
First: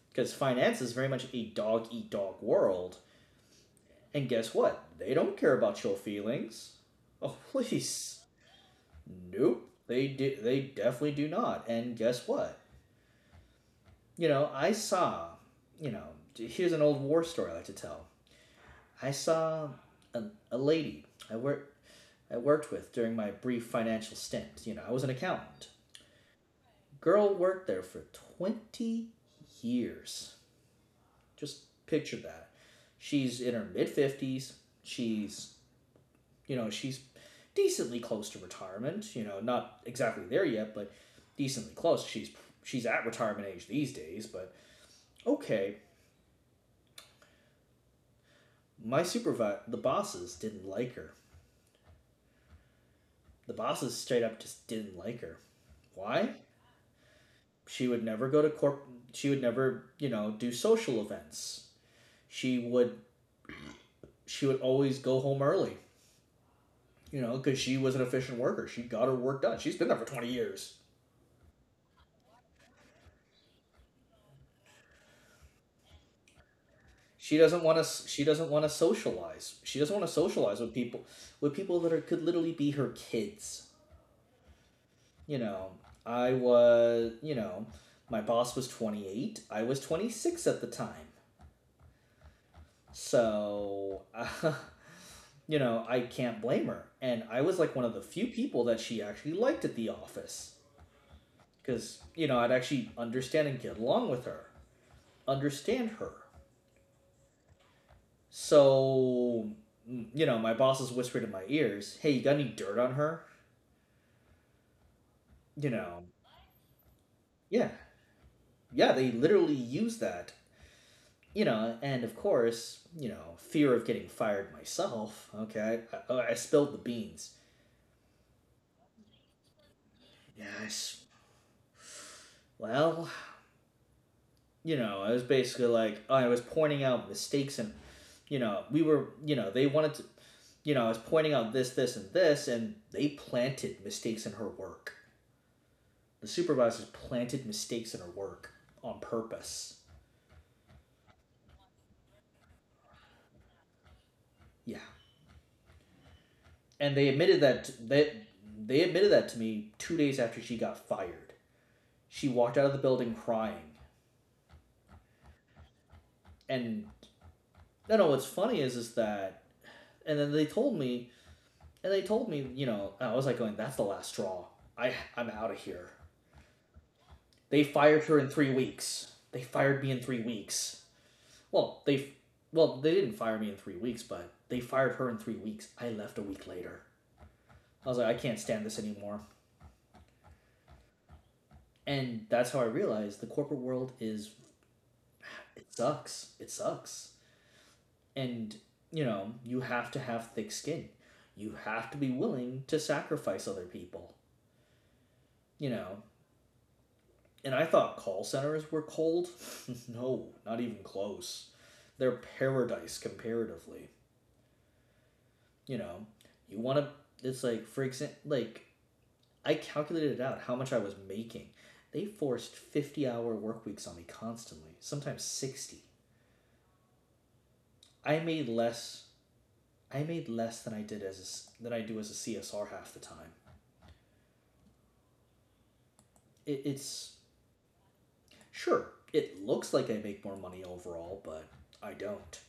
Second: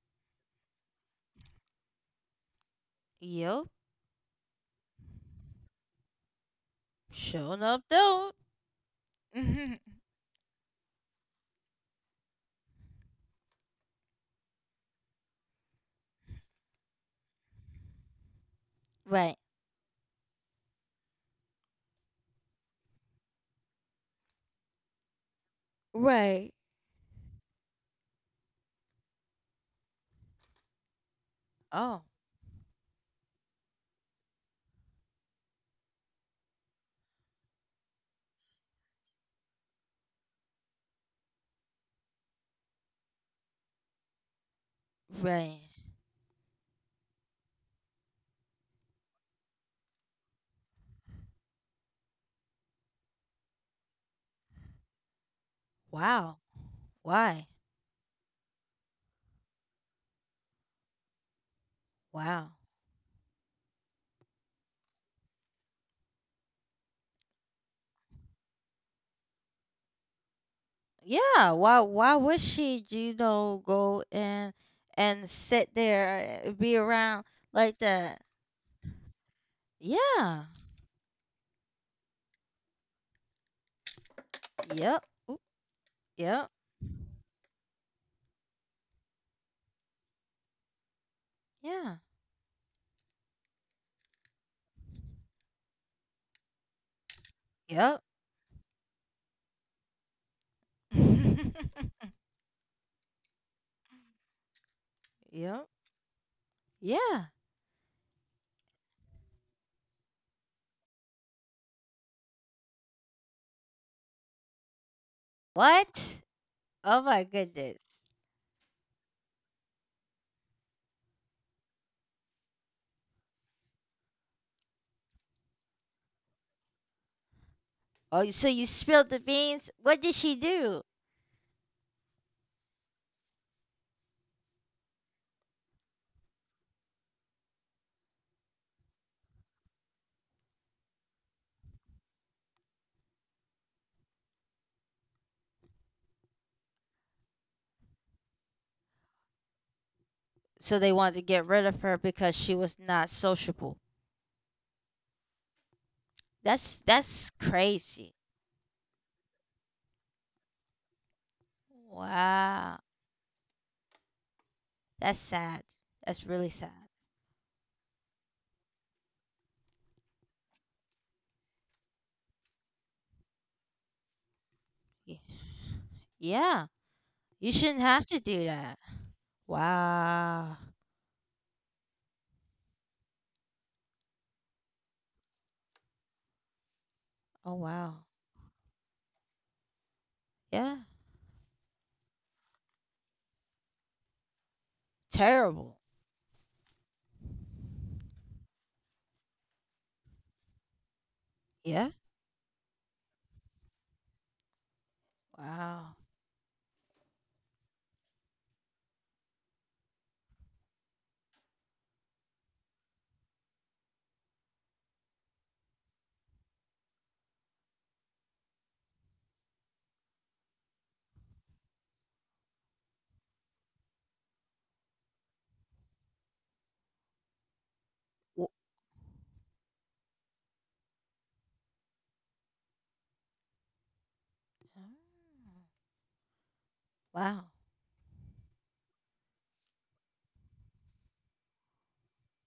Speaker 2: because finance is very much a dog eat dog world
Speaker 1: Yep.
Speaker 2: and guess what they don't care about your feelings oh
Speaker 1: Showing up
Speaker 2: please.
Speaker 1: though.
Speaker 2: Nope. They do, they definitely do not. And guess what? You know, I saw, you know, here's an old war story I like to tell. I
Speaker 1: right.
Speaker 2: saw a, a lady I worked with during my brief financial stint. You know, I was an accountant.
Speaker 1: Right.
Speaker 2: Girl worked there for 20 years. Just
Speaker 1: Oh,
Speaker 2: picture that. She's in her mid 50s. She's you know, she's decently close to retirement. You know, not exactly there yet, but decently close. She's at retirement age these days. But
Speaker 1: right.
Speaker 2: okay, my supervisor, the bosses didn't like her. The bosses straight up just didn't like her. Why?
Speaker 1: Wow. Why?
Speaker 2: She would never go to corp. She would never, you know, do social events. She
Speaker 1: Wow.
Speaker 2: would always go home early. You know, because she was an efficient worker. She got her work done. She's been there for 20 years.
Speaker 1: Yeah. Why? Why would she, you know, go and sit there, be around
Speaker 2: She doesn't want
Speaker 1: like
Speaker 2: to. She
Speaker 1: that?
Speaker 2: doesn't want to socialize. She doesn't want to
Speaker 1: Yeah.
Speaker 2: socialize with people that are could literally be her kids.
Speaker 1: Yep.
Speaker 2: You
Speaker 1: Oop,
Speaker 2: know, I
Speaker 1: yep.
Speaker 2: was. You know, my boss was 28. I was 26 at the time.
Speaker 1: Yeah.
Speaker 2: So, you know, I can't blame her. And I was like one of the
Speaker 1: Yep.
Speaker 2: few people that she actually liked at the office because, you know, I'd actually understand and get along with her,
Speaker 1: Yep.
Speaker 2: understand her.
Speaker 1: Yeah.
Speaker 2: So, you know, my bosses whispered in my ears, "Hey, you got any dirt on her?" you know
Speaker 1: What? Oh my
Speaker 2: yeah,
Speaker 1: goodness.
Speaker 2: yeah, they literally use that. And of course, you know, fear of getting fired myself, okay, I spilled the beans.
Speaker 1: Oh, you- so you spilled the beans? What did she do?
Speaker 2: Yes. Well, you know, I was basically, like, I was pointing out mistakes, and, you know we were you know they wanted to. I was pointing out this, this, and this, and they planted mistakes in her work. The supervisors planted mistakes in her work on purpose.
Speaker 1: So they wanted to get rid of her because she was not sociable.
Speaker 2: Yeah, and they
Speaker 1: That's
Speaker 2: admitted that that
Speaker 1: crazy.
Speaker 2: they admitted that to me 2 days after she got fired. She walked out of the
Speaker 1: Wow.
Speaker 2: building crying.
Speaker 1: That's sad. That's really
Speaker 2: And
Speaker 1: sad.
Speaker 2: No, no. What's funny is that, and then they told me, you know, I was like going, that's the last straw. I
Speaker 1: Y-
Speaker 2: I'm out of here.
Speaker 1: Yeah. You
Speaker 2: They
Speaker 1: shouldn't
Speaker 2: fired
Speaker 1: have
Speaker 2: her
Speaker 1: to
Speaker 2: in
Speaker 1: do
Speaker 2: three
Speaker 1: that.
Speaker 2: weeks. They fired me in three
Speaker 1: Wow.
Speaker 2: weeks. Well, they didn't fire me in 3 weeks, but they fired her in 3 weeks. I left a week later.
Speaker 1: Oh,
Speaker 2: I was like,
Speaker 1: wow.
Speaker 2: I can't stand this anymore.
Speaker 1: Yeah.
Speaker 2: And that's how I realized the corporate world is. It
Speaker 1: Terrible.
Speaker 2: sucks. It sucks. And, you know, you have to have thick skin. You have
Speaker 1: Yeah.
Speaker 2: to be willing to sacrifice other people, you
Speaker 1: Wow.
Speaker 2: know. And I thought call centers were cold. No, not even close. They're paradise comparatively, you know. You want to, it's like, for example, like, I calculated out how much I was making. They forced 50-hour work weeks on me constantly, sometimes 60. I made
Speaker 1: Wh-
Speaker 2: less I made less than I did as a s than I do as a CSR half the time.
Speaker 1: Oh,
Speaker 2: It's
Speaker 1: wow.
Speaker 2: sure it looks like I make more money overall, but I don't.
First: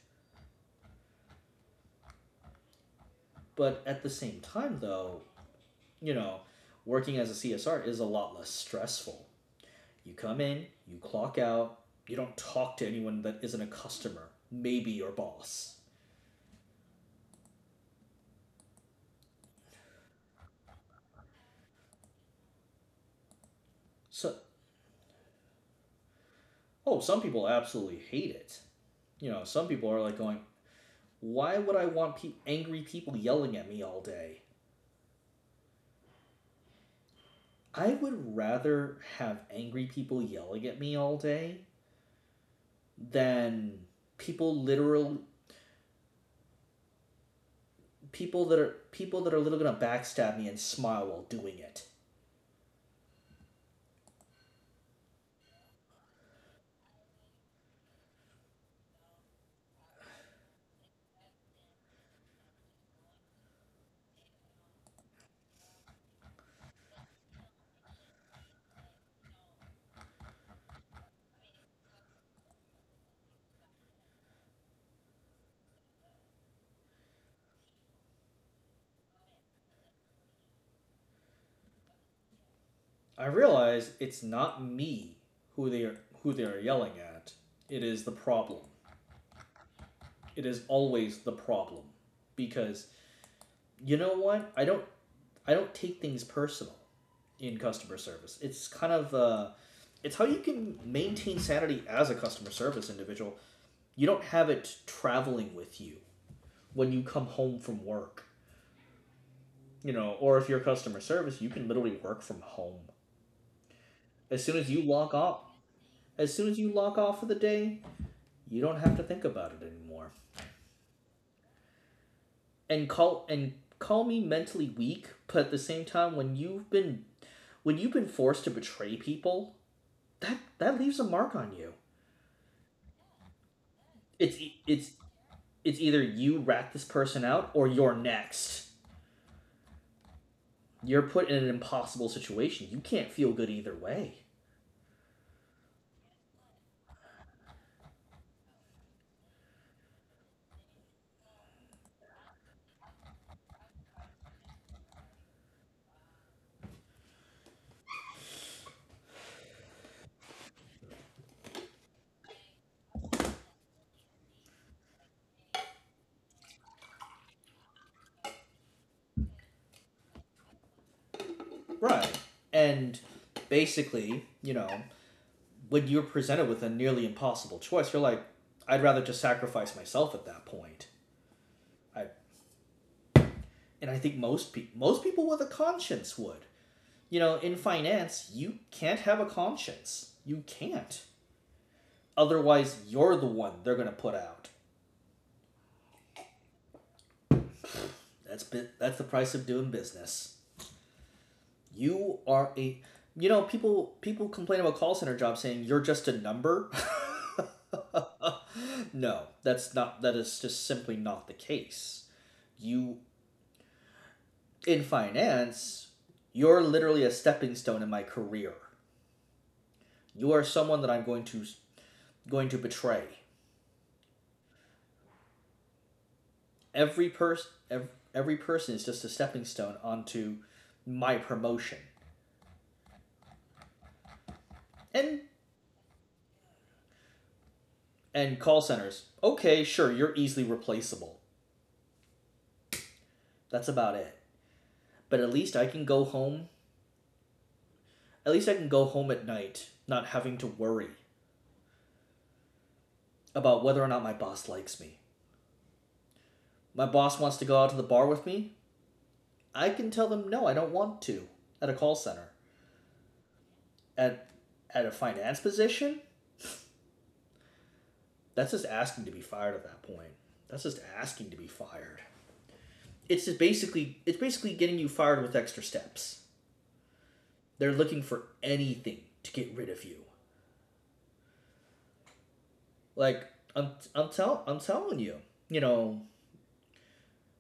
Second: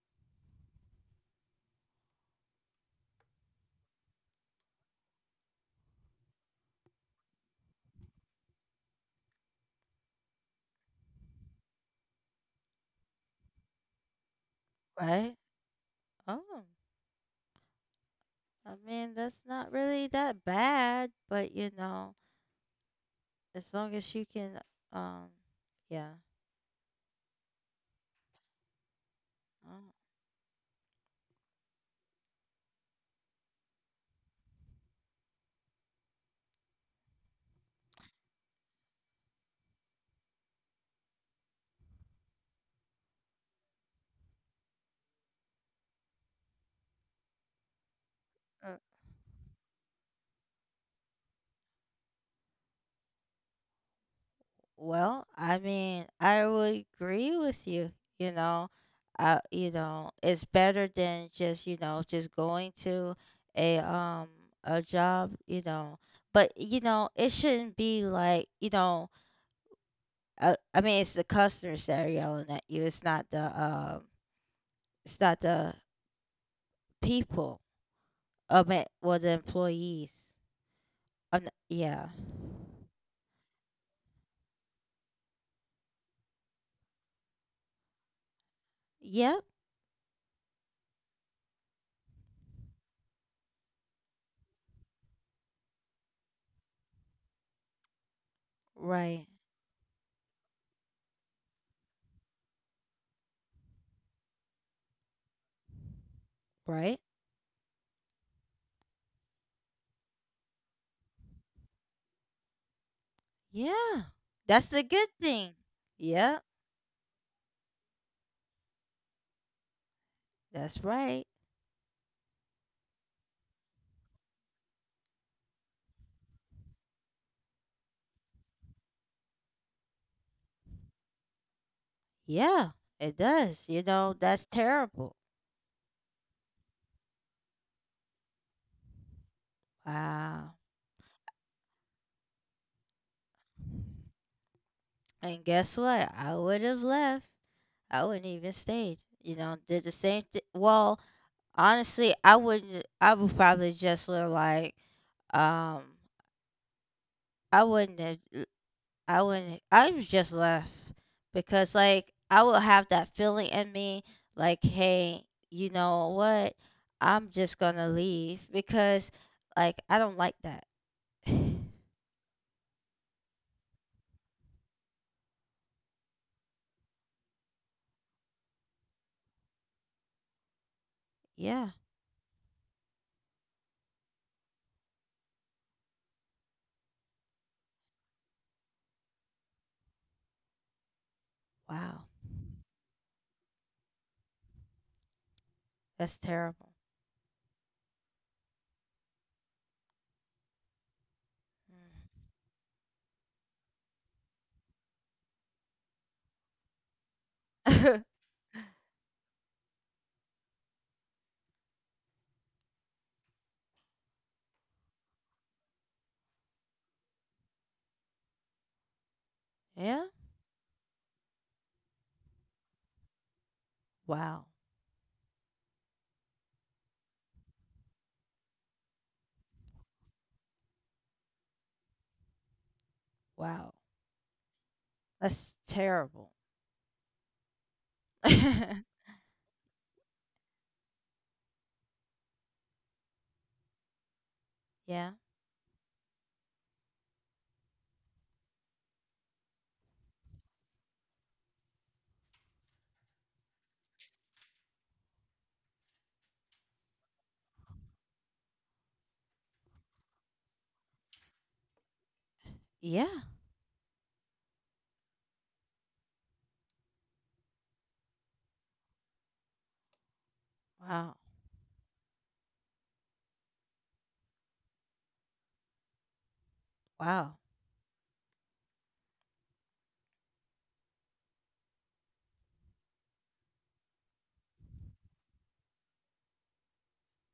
Speaker 2: But at the same time, though, you know, working as a CSR is a lot less stressful. You come in, you clock out, you don't talk to anyone that isn't a customer, maybe your
Speaker 1: Right?
Speaker 2: boss.
Speaker 1: Oh. I mean, that's not really that bad, but you know, as long as you
Speaker 2: So,
Speaker 1: can, um, yeah.
Speaker 2: oh, some people absolutely hate it. You know, some people are like going, why would I want angry people yelling at me all day? I would rather have angry people yelling at me all day than people literal
Speaker 1: Oh.
Speaker 2: people that are literally gonna backstab me and smile while doing it.
Speaker 1: Well, I mean, I would agree with you. You know, you know, it's better than just you know just going to a um a job. You know, but you know it shouldn't be like you know. I mean, it's the customers that are yelling at you. It's not the people. I mean, well, the employees. Yeah.
Speaker 2: I realize it's not me who they are who they are yelling at. It is the problem.
Speaker 1: Yep.
Speaker 2: It is always the problem because you know what? I don't take things personal in customer service. It's kind of
Speaker 1: Right.
Speaker 2: it's how you can maintain sanity as a customer service individual. You don't have it traveling with you when you
Speaker 1: Right.
Speaker 2: come home from work, you know, or if you're customer service, you can literally work from home.
Speaker 1: Yeah.
Speaker 2: as soon
Speaker 1: That's
Speaker 2: as you
Speaker 1: the good
Speaker 2: log off
Speaker 1: thing.
Speaker 2: as
Speaker 1: Yeah.
Speaker 2: soon as you log off for the day, you don't have to think about it anymore.
Speaker 1: That's right.
Speaker 2: And call me mentally weak, but at the same time, when you've been forced to betray people, that leaves a mark on you.
Speaker 1: Yeah, it does. You know,
Speaker 2: it's
Speaker 1: that's
Speaker 2: e- it's
Speaker 1: terrible.
Speaker 2: it's either you rat this person out or you're next.
Speaker 1: Wow.
Speaker 2: You're put in an impossible situation, you can't feel good either way.
Speaker 1: And guess what? I would have left. I wouldn't even stayed. You know, did the same thing. Well, honestly, I wouldn't. I would probably just look like, um, I wouldn't have. I wouldn't. I was just left because, like, I would have that feeling in me, like, hey, you know what? I'm just gonna leave because, like, I don't like that.
Speaker 2: Right. And basically, you know, when you're presented with a nearly impossible choice, you're like, I'd rather just sacrifice myself at that point.
Speaker 1: Yeah.
Speaker 2: I and I think most people with a conscience would. You know, in finance, you can't have a conscience. You can't.
Speaker 1: Wow.
Speaker 2: Otherwise, you're the one they're gonna put out.
Speaker 1: That's terrible.
Speaker 2: That's has that's the price of doing business. You are a you know people people complain about call center jobs, saying you're just a number.
Speaker 1: Mm.
Speaker 2: No, that is just simply not the case. You in finance, you're literally a stepping stone in my career.
Speaker 1: yeah.
Speaker 2: You are someone that I'm going to betray.
Speaker 1: Wow.
Speaker 2: Every person every, every person is just a stepping stone onto my promotion.
Speaker 1: Wow.
Speaker 2: and
Speaker 1: That's terrible.
Speaker 2: and call centers, okay, sure, you're easily replaceable. That's about it.
Speaker 1: yeah.
Speaker 2: But at least I can go home. At least I can go home at night, not having to worry about whether or not my boss likes me. My boss wants to go out to the bar with me. I can tell them no, I don't want to, at a call center.
Speaker 1: Yeah.
Speaker 2: At at a finance position, that's just asking to be fired at that point. That's just
Speaker 1: Wow.
Speaker 2: asking to be fired. It's basically getting you fired with extra steps.
Speaker 1: Wow.
Speaker 2: They're looking for anything to get rid of you. Like, I'm telling you, you know,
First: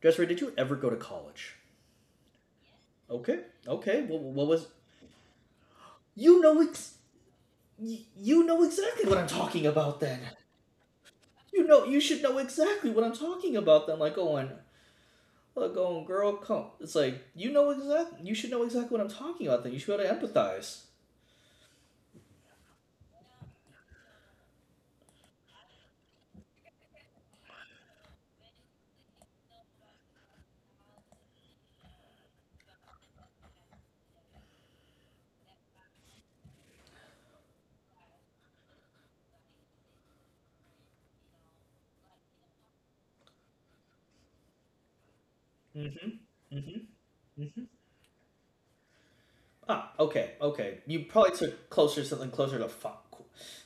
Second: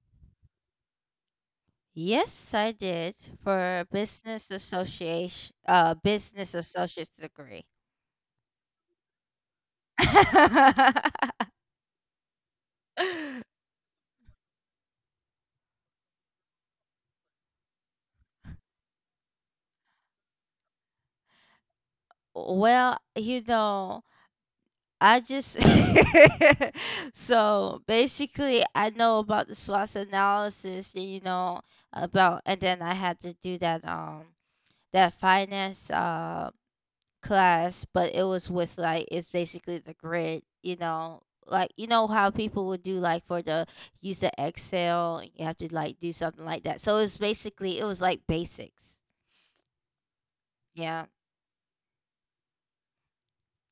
Speaker 2: Jessica, did you ever go to college?
Speaker 1: Yes, I did,
Speaker 2: Okay.
Speaker 1: for a
Speaker 2: Okay. What, what was? You
Speaker 1: business
Speaker 2: know ex-
Speaker 1: associate's degree.
Speaker 2: You know exactly what I'm talking about. Then, you know, you should know exactly what I'm talking about. Then, like going, look, going, girl, come. It's like you know exactly. You should know exactly what I'm talking about. Then you should be able to empathize.
Speaker 1: Well, you know, I just so basically I know about the SWOT analysis, you know, about, and then I had to do that that finance class, but it was with like it's basically the grid, you know. Like you know how people would do like for the use the Excel and you have to like
Speaker 2: Mm-hmm.
Speaker 1: do something like that.
Speaker 2: Mm-hmm.
Speaker 1: So it's
Speaker 2: Mm-hmm.
Speaker 1: basically it was like basics.
Speaker 2: Ah. Okay. Okay.
Speaker 1: Yeah.
Speaker 2: You probably took closer something closer to fi-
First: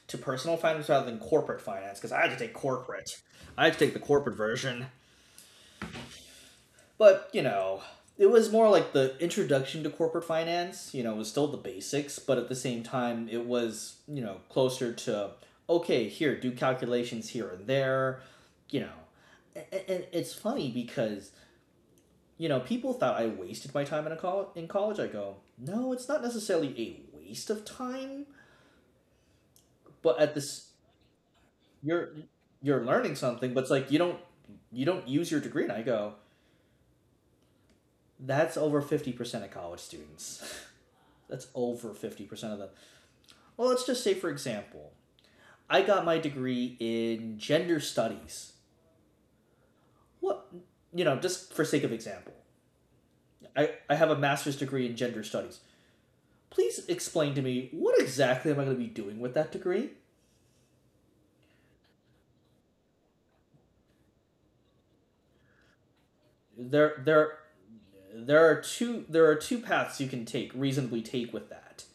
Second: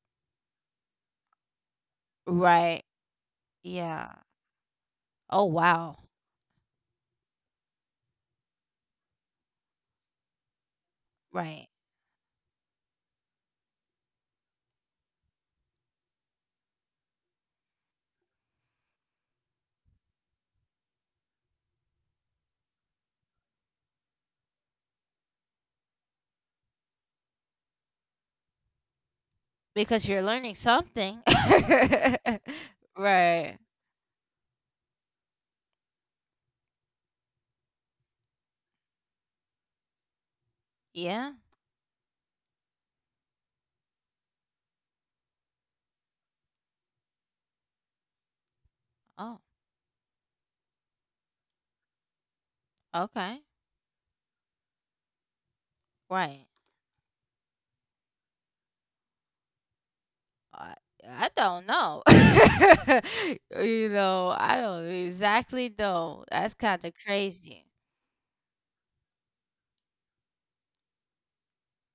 Speaker 2: to personal finance rather than corporate finance because I had to take
Speaker 1: Right.
Speaker 2: corporate. I had to take the
Speaker 1: Yeah.
Speaker 2: corporate version.
Speaker 1: Oh wow.
Speaker 2: But, you know, it was more like the introduction to corporate finance, you know, it was still the
Speaker 1: Right.
Speaker 2: basics, but at the same time, it was, you know, closer to, okay, here, do calculations here and there, you know. And it's funny because, you know, people thought I wasted my time in, in college. I go, no, it's not necessarily a waste of time,
Speaker 1: Because
Speaker 2: but
Speaker 1: you're
Speaker 2: at
Speaker 1: learning
Speaker 2: this,
Speaker 1: something.
Speaker 2: you're you're learning something,
Speaker 1: right.
Speaker 2: but it's like you don't use your degree. And I go, that's over 50% of college students.
Speaker 1: Yeah.
Speaker 2: That's over 50% of them. Well, let's just say, for example, I got my degree in gender studies.
Speaker 1: Oh,
Speaker 2: What, you know, just for sake of example,
Speaker 1: okay.
Speaker 2: I have a master's degree in gender studies.
Speaker 1: Right.
Speaker 2: Please explain to me what exactly am I going to be doing with that degree?
Speaker 1: I I don't know. You know, I don't exactly know. That's kind of
Speaker 2: There, there,
Speaker 1: crazy,
Speaker 2: there are two paths you can take reasonably take with that.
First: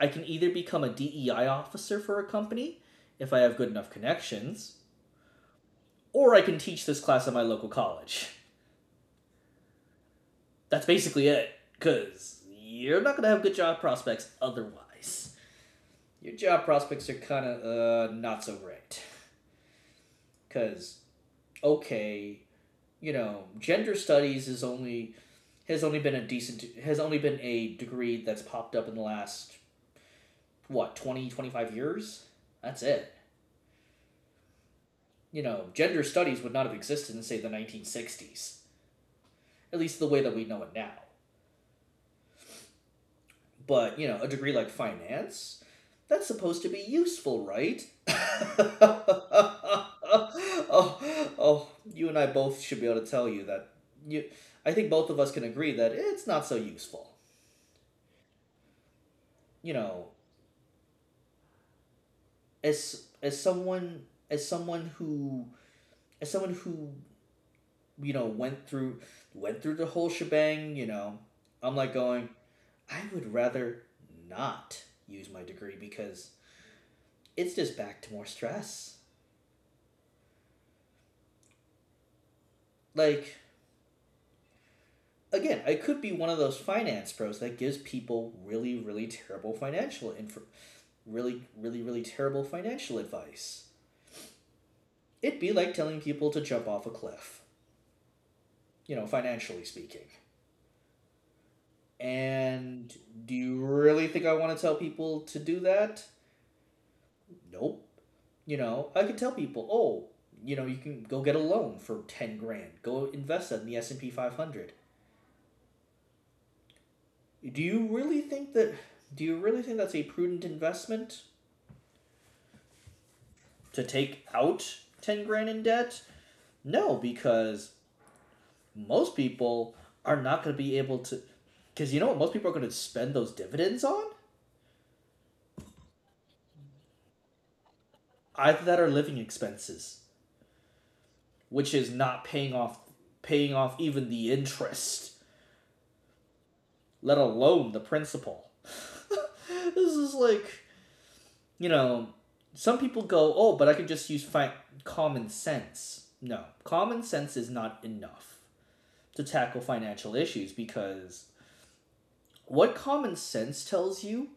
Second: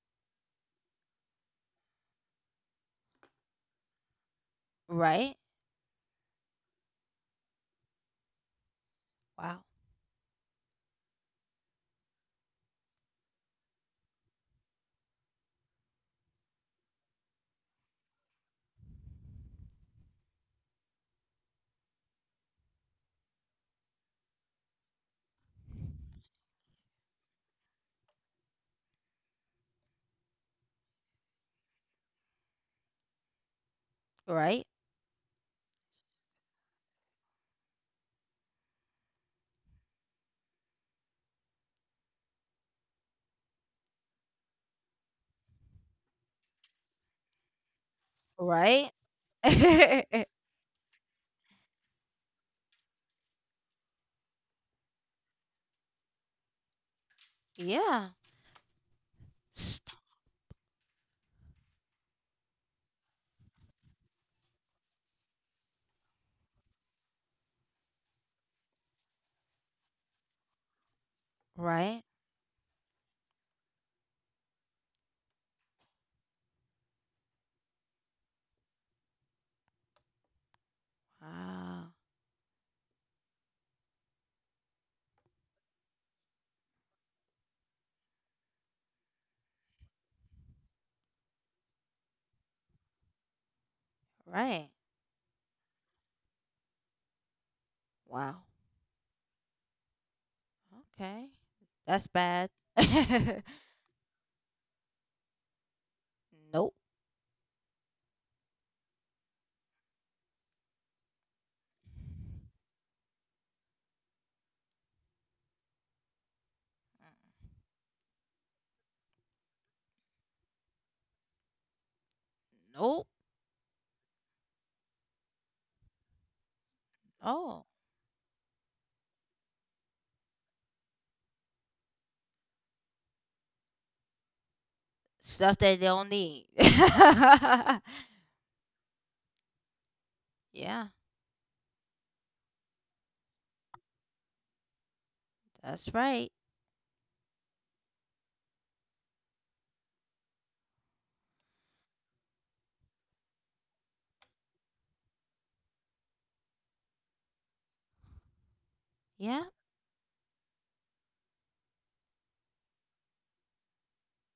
Speaker 2: I can either become a DEI officer for a company if I have good enough connections,
Speaker 1: right?
Speaker 2: or I can teach this class at my local college.
Speaker 1: Wow.
Speaker 2: That's basically it, because you're not going to have good job prospects otherwise. Your job prospects are kind of not so great, because, okay, you know, gender studies is only has only been a degree that's popped up in the last, what, 20-25 years. That's it.
Speaker 1: Right?
Speaker 2: You know, gender studies would not have existed in, say, the 1960s, at least the way that we know it now. But, you know, a degree like finance, that's supposed to be useful, right?
Speaker 1: Right?
Speaker 2: Oh, oh, you and I both should be able to tell you that you I think both of us can agree that it's not so useful.
Speaker 1: Yeah.
Speaker 2: You
Speaker 1: Stop.
Speaker 2: know, as someone who, you know, went through the whole shebang, you know, I'm like
Speaker 1: Right?
Speaker 2: going, I would rather not use my degree because it's just back to more stress.
Speaker 1: Wow.
Speaker 2: Like, again, I could be one of those finance pros that gives people really, really terrible financial info, really, really, really terrible financial advice.
Speaker 1: Right.
Speaker 2: It'd be like telling people to jump off a cliff,
Speaker 1: Wow.
Speaker 2: you know, financially speaking.
Speaker 1: Okay. That's bad.
Speaker 2: And do you really think I want to tell people to do that?
Speaker 1: Nope.
Speaker 2: Nope. You know, I could tell people, oh, you know, you can go get a loan for 10 grand. Go invest that in the S&P 500. Do you really think that? Do you really think that's a prudent investment,
Speaker 1: Nope.
Speaker 2: to take out 10 grand in debt? No,
Speaker 1: Oh,
Speaker 2: because most people are not going to be able to. Because you know what most people are going to spend those dividends on?
Speaker 1: stuff they don't need.
Speaker 2: Either that or living expenses,
Speaker 1: Yeah,
Speaker 2: which is not paying off even the interest,
Speaker 1: that's right.
Speaker 2: let alone the principal. This is like, you know, some people go, "Oh, but I could just use common sense." No, common sense is not enough to
Speaker 1: Yeah.
Speaker 2: tackle financial issues because what common sense tells you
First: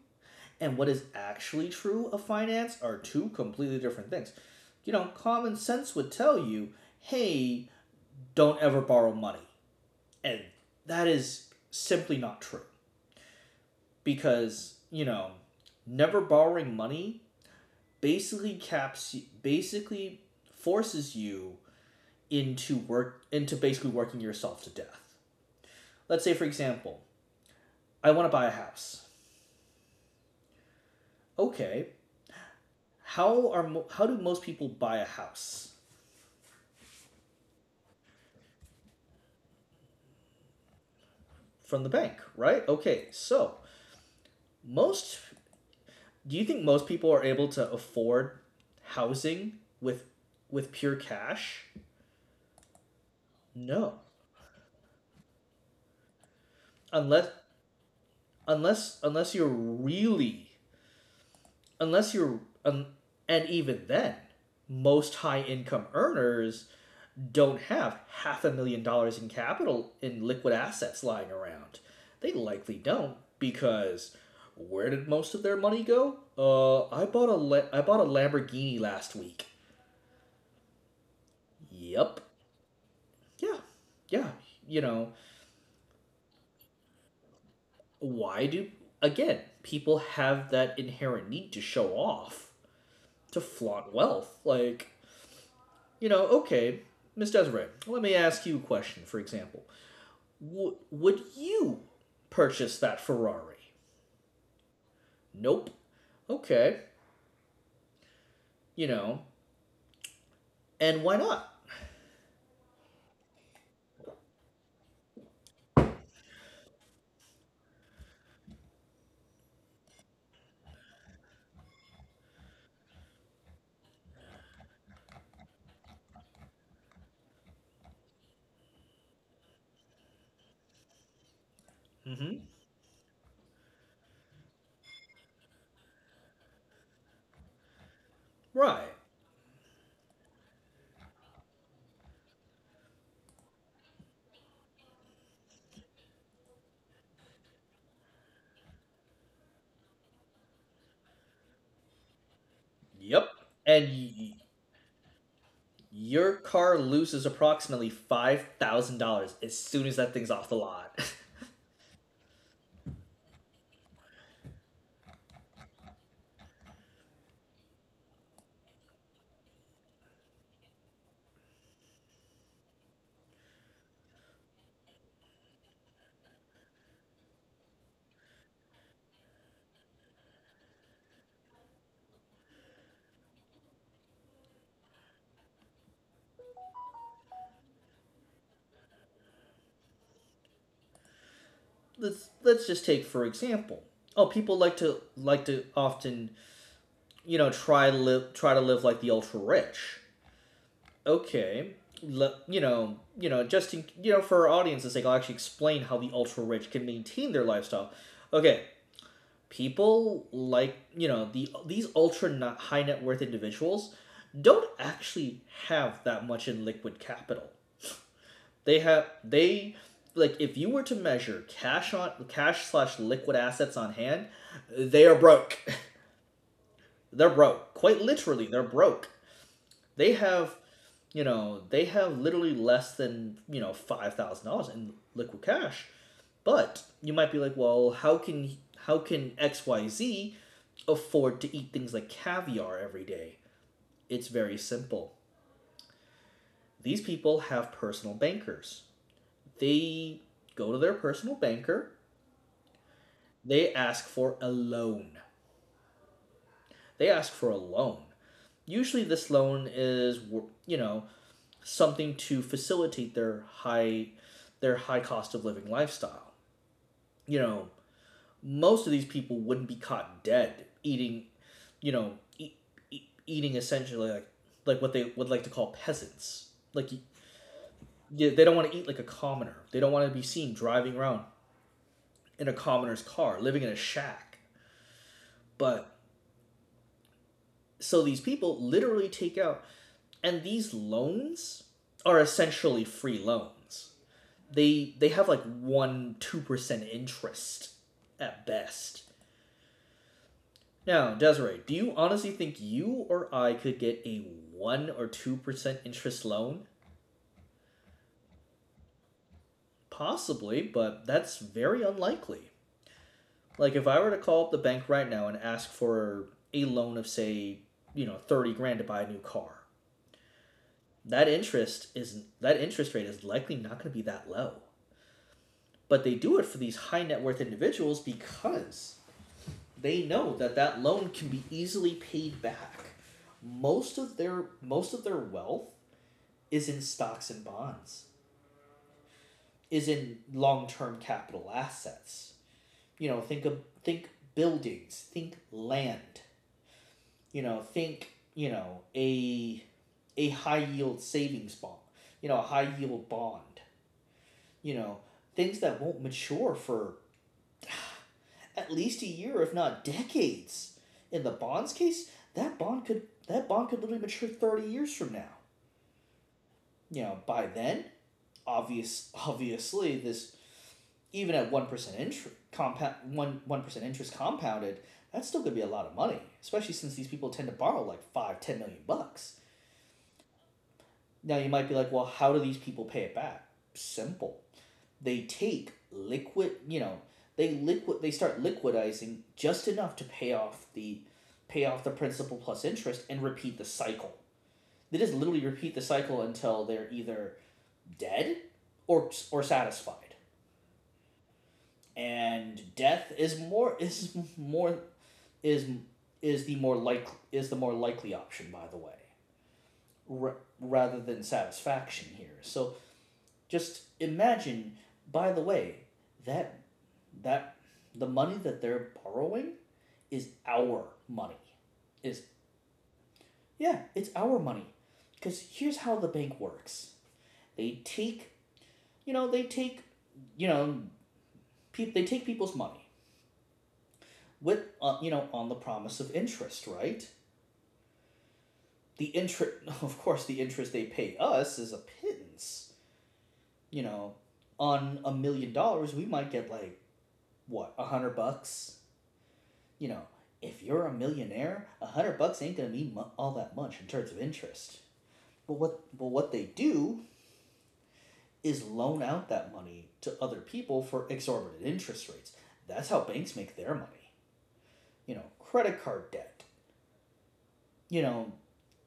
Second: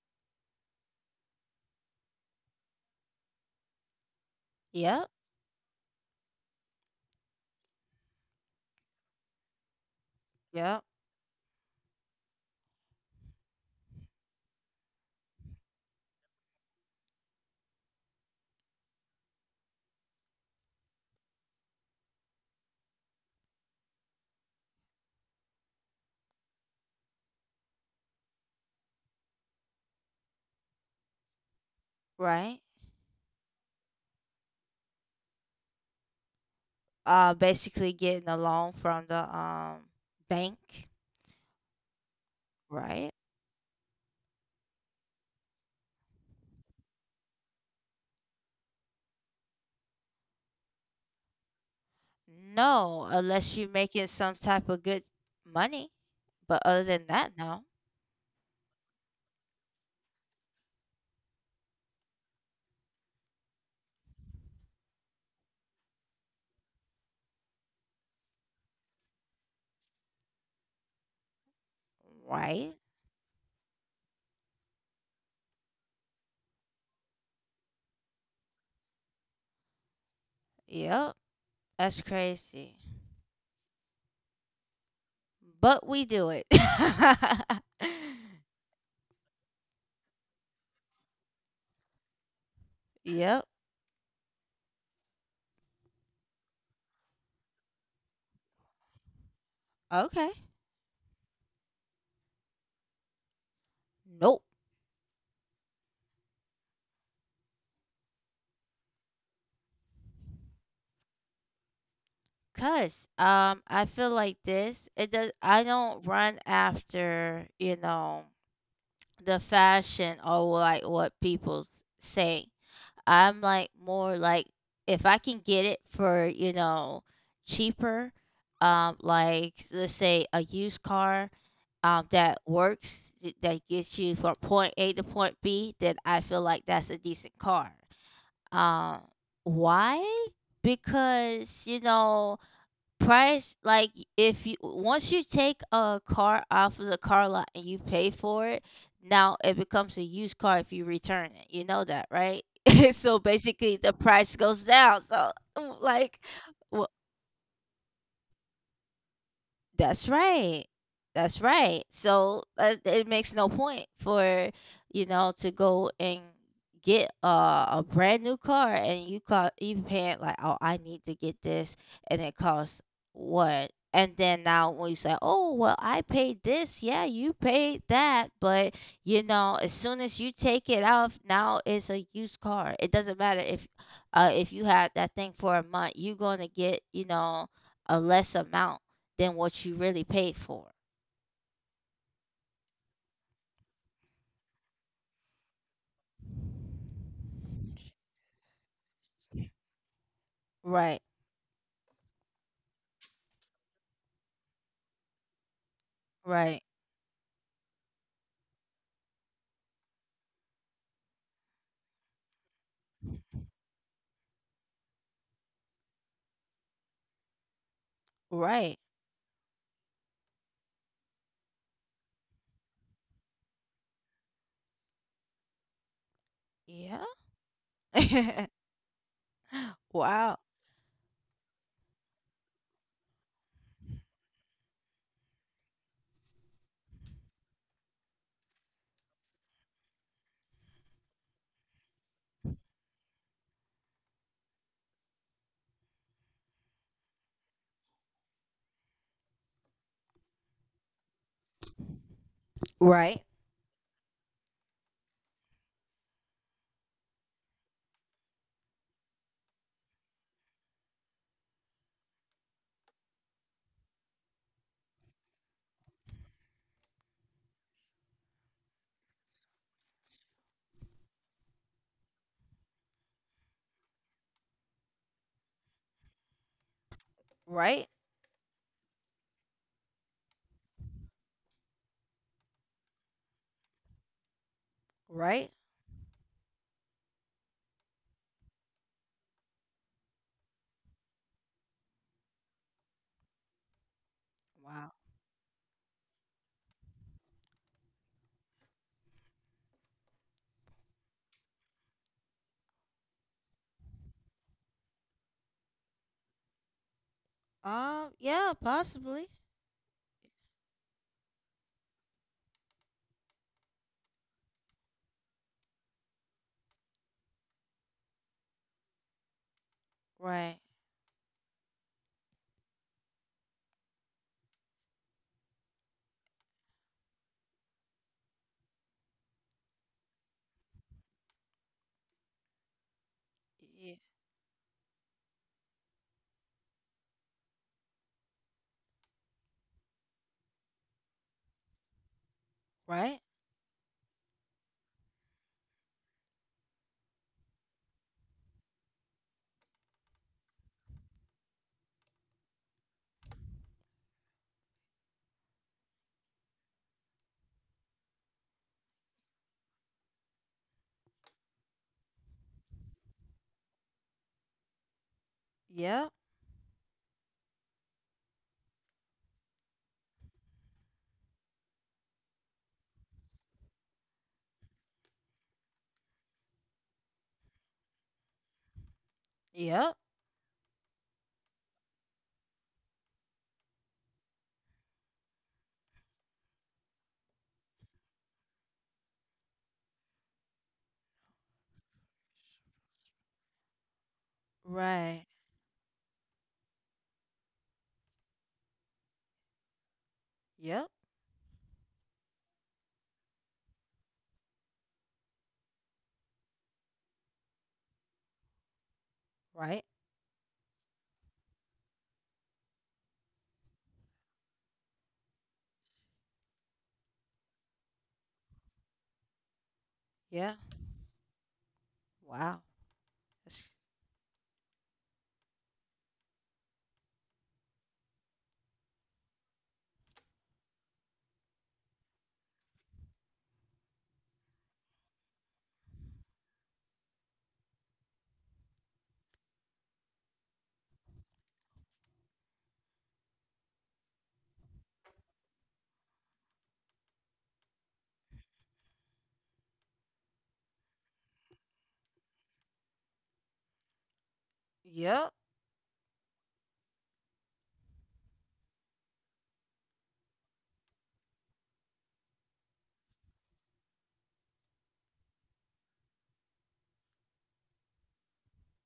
Speaker 2: and what is actually true of finance are two completely different things. You know,
Speaker 1: Yep.
Speaker 2: common sense would tell you, hey, don't ever borrow money. And
Speaker 1: Yep.
Speaker 2: that is simply not true because, you know, never borrowing money basically caps basically forces you into basically working yourself to death. Let's say, for example, I want to buy a house. Okay,
Speaker 1: Right.
Speaker 2: how do most people buy a house?
Speaker 1: Basically getting a loan from the bank,
Speaker 2: From the bank, right? Okay,
Speaker 1: right?
Speaker 2: so most... Do you think most people are able to afford housing with pure cash?
Speaker 1: No, unless you're
Speaker 2: No,
Speaker 1: making some type of good money. But other than
Speaker 2: unless
Speaker 1: that, no.
Speaker 2: unless unless you're really unless you're and even then, most high income earners don't have half a million dollars in capital in liquid assets lying around. They
Speaker 1: Right?
Speaker 2: likely don't, because where did most of their money go? I bought a Lamborghini last week.
Speaker 1: Yep. That's
Speaker 2: Yep.
Speaker 1: crazy.
Speaker 2: Yeah. Yeah. You know
Speaker 1: But we do it.
Speaker 2: why do again, people have that inherent need to show off, to
Speaker 1: yep.
Speaker 2: flaunt wealth, like, you know. Okay, Miss Desiree, let me ask you a question, for example.
Speaker 1: Okay.
Speaker 2: Would you purchase that Ferrari?
Speaker 1: Nope.
Speaker 2: Nope. Okay. You know, and why not?
Speaker 1: Cause I feel like this it does I don't run after, you know, the fashion or like what people say. I'm like more like if I can get it for, you know, cheaper, like let's say a used car that
Speaker 2: Mm-hmm.
Speaker 1: works that gets you from point A to point B, then I feel like that's a decent car.
Speaker 2: Right.
Speaker 1: Um, why? Because you know price like if you once you take a car off of the car lot and you pay for it now it becomes a used car if you return it you know that right so
Speaker 2: Yep.
Speaker 1: basically
Speaker 2: And
Speaker 1: the price goes down so like
Speaker 2: your car
Speaker 1: wh-
Speaker 2: loses approximately $5,000 as soon as
Speaker 1: that's
Speaker 2: that thing's off the
Speaker 1: right.
Speaker 2: lot.
Speaker 1: That's right. So it makes no point for you know to go and get a brand new car and you call you paying like oh I need to get this and it costs what and then now when you say oh well I paid this yeah you paid that but you know as soon as you take it off now it's a used car it doesn't matter if you had that thing for a month you're gonna get you know a less amount than what you really paid for.
Speaker 2: Let's just take, for example. Oh, people like to often, you know, try to live like the ultra rich.
Speaker 1: Right.
Speaker 2: Okay. Just in, for our audience's sake, I'll actually explain how the ultra
Speaker 1: Right.
Speaker 2: rich can maintain their lifestyle. Okay, people, like, you know, these ultra high net worth individuals don't actually have that much in liquid capital.
Speaker 1: Right.
Speaker 2: They, like, if you were to measure cash on cash slash liquid assets on hand, they are broke.
Speaker 1: Yeah.
Speaker 2: They're broke. Quite literally, they're broke. They
Speaker 1: wow.
Speaker 2: have you know they have, literally, less than, $5,000 in liquid cash. But you might be like, well, how can XYZ afford to eat things like caviar every day. It's very simple. These people have personal bankers. They go to their personal banker,
Speaker 1: Right.
Speaker 2: they ask for a loan. They ask for a loan. Usually, this loan is, you know, something to facilitate their high cost of living lifestyle. You know, most of these people wouldn't be caught dead eating, you know, eating essentially, like, what they would like to call peasants. Like.
Speaker 1: Right.
Speaker 2: Yeah, they don't want to eat like a commoner. They don't want to be seen driving around in a commoner's car, living in a shack.
Speaker 1: Right.
Speaker 2: But so these people literally take out and these loans are essentially free loans.
Speaker 1: Wow.
Speaker 2: They have, like, 1 2% interest at best. Now, Desiree, do you honestly think you or I could get a 1 or 2% interest loan?
Speaker 1: Yeah. Possibly.
Speaker 2: Possibly, but that's very unlikely. Like, if I were to call up the bank right now and ask for a loan of, say, you know, 30 grand to buy a new car.
Speaker 1: Right.
Speaker 2: That interest rate is likely not going to be that low. But they do it for these high net worth individuals because they know that that loan can be easily paid back.
Speaker 1: Yeah.
Speaker 2: Most of their wealth is in stocks and bonds, is in long-term capital assets. You know,
Speaker 1: Right.
Speaker 2: think buildings, think land, you know, think, you know, a high yield savings bond, you know, a high yield bond, you know, things that won't mature for at least a year, if not decades. In the bonds case, that bond could literally mature 30 years from now.
Speaker 1: Yep.
Speaker 2: You know, by then, obvious obviously this even at 1% interest compound, one one percent interest compounded, that's still gonna be a lot of money, especially since these people tend to borrow, like, five, 10 million bucks.
Speaker 1: Yep.
Speaker 2: Now you might be like, well, how do these people pay it back? Simple. They take liquid, you know, they liquid they start liquidizing just enough to pay off the principal plus interest and repeat the cycle. They just
Speaker 1: Right.
Speaker 2: literally repeat the cycle until they're either dead, or satisfied.
Speaker 1: Yep.
Speaker 2: And death is more is more is is the more is the more likely option, by the way,
Speaker 1: Right.
Speaker 2: rather than satisfaction here. So... just imagine, by the way, that, that the money that they're borrowing is
Speaker 1: Yeah.
Speaker 2: our money. Is
Speaker 1: Wow. That's-
Speaker 2: Yeah, it's our money. Cuz here's how the bank works. They take, they you know, take people's money, on the promise of interest, right? The interest Of course, the interest they pay us is a pittance. You know, on $1 million, we might get like, what, 100 bucks, you know. If you're a millionaire, 100 bucks ain't gonna mean all that much in terms of interest.
Speaker 1: Yep.
Speaker 2: But what they do is loan out that money to other people for exorbitant interest rates. That's how banks make their money. You know, credit card debt. You know,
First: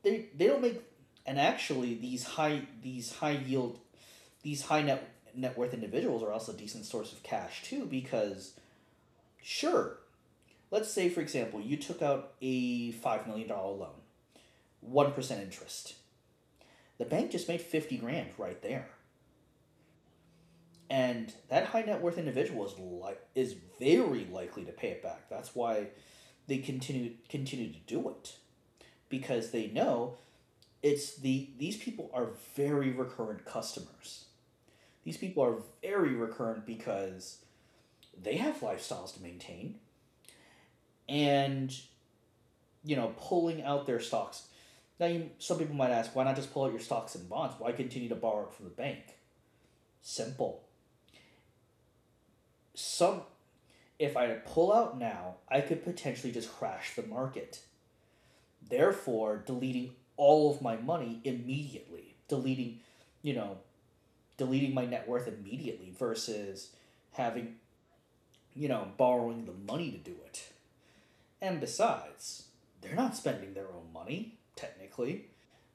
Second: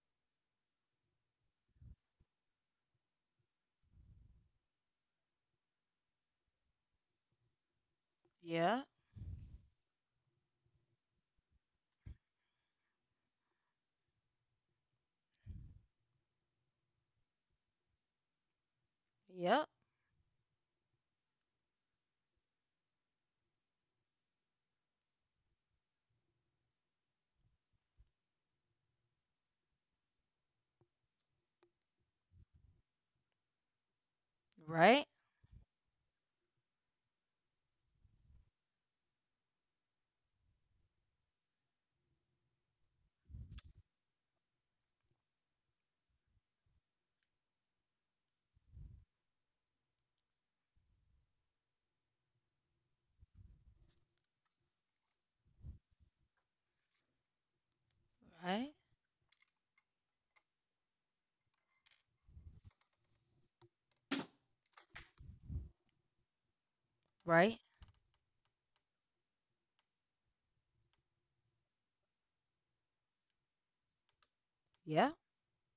Speaker 2: they don't make... And actually, these high net worth individuals are also a decent source of cash too, because,
Speaker 1: Yeah.
Speaker 2: sure, let's say, for example, you took out a $5 million loan, 1% interest. The bank just made 50 grand right there.
Speaker 1: Yep.
Speaker 2: And that high net worth individual is very likely to pay it back. That's why they continue to do it, because they know it's the these people are very recurrent customers.
Speaker 1: Right.
Speaker 2: These people are very recurrent because they have lifestyles to maintain, and, you know, pulling out their stocks... Now, some people might ask, why not just pull out your stocks and bonds? Why continue to borrow it from the bank? Simple. Some If I pull out now, I could potentially just crash the market.
Speaker 1: Right.
Speaker 2: Therefore, deleting all of my money immediately, deleting, you know, deleting my net worth immediately, versus having,
Speaker 1: Right.
Speaker 2: you know, borrowing the money to do it. And besides, they're not spending their own money,
Speaker 1: Yeah.
Speaker 2: technically.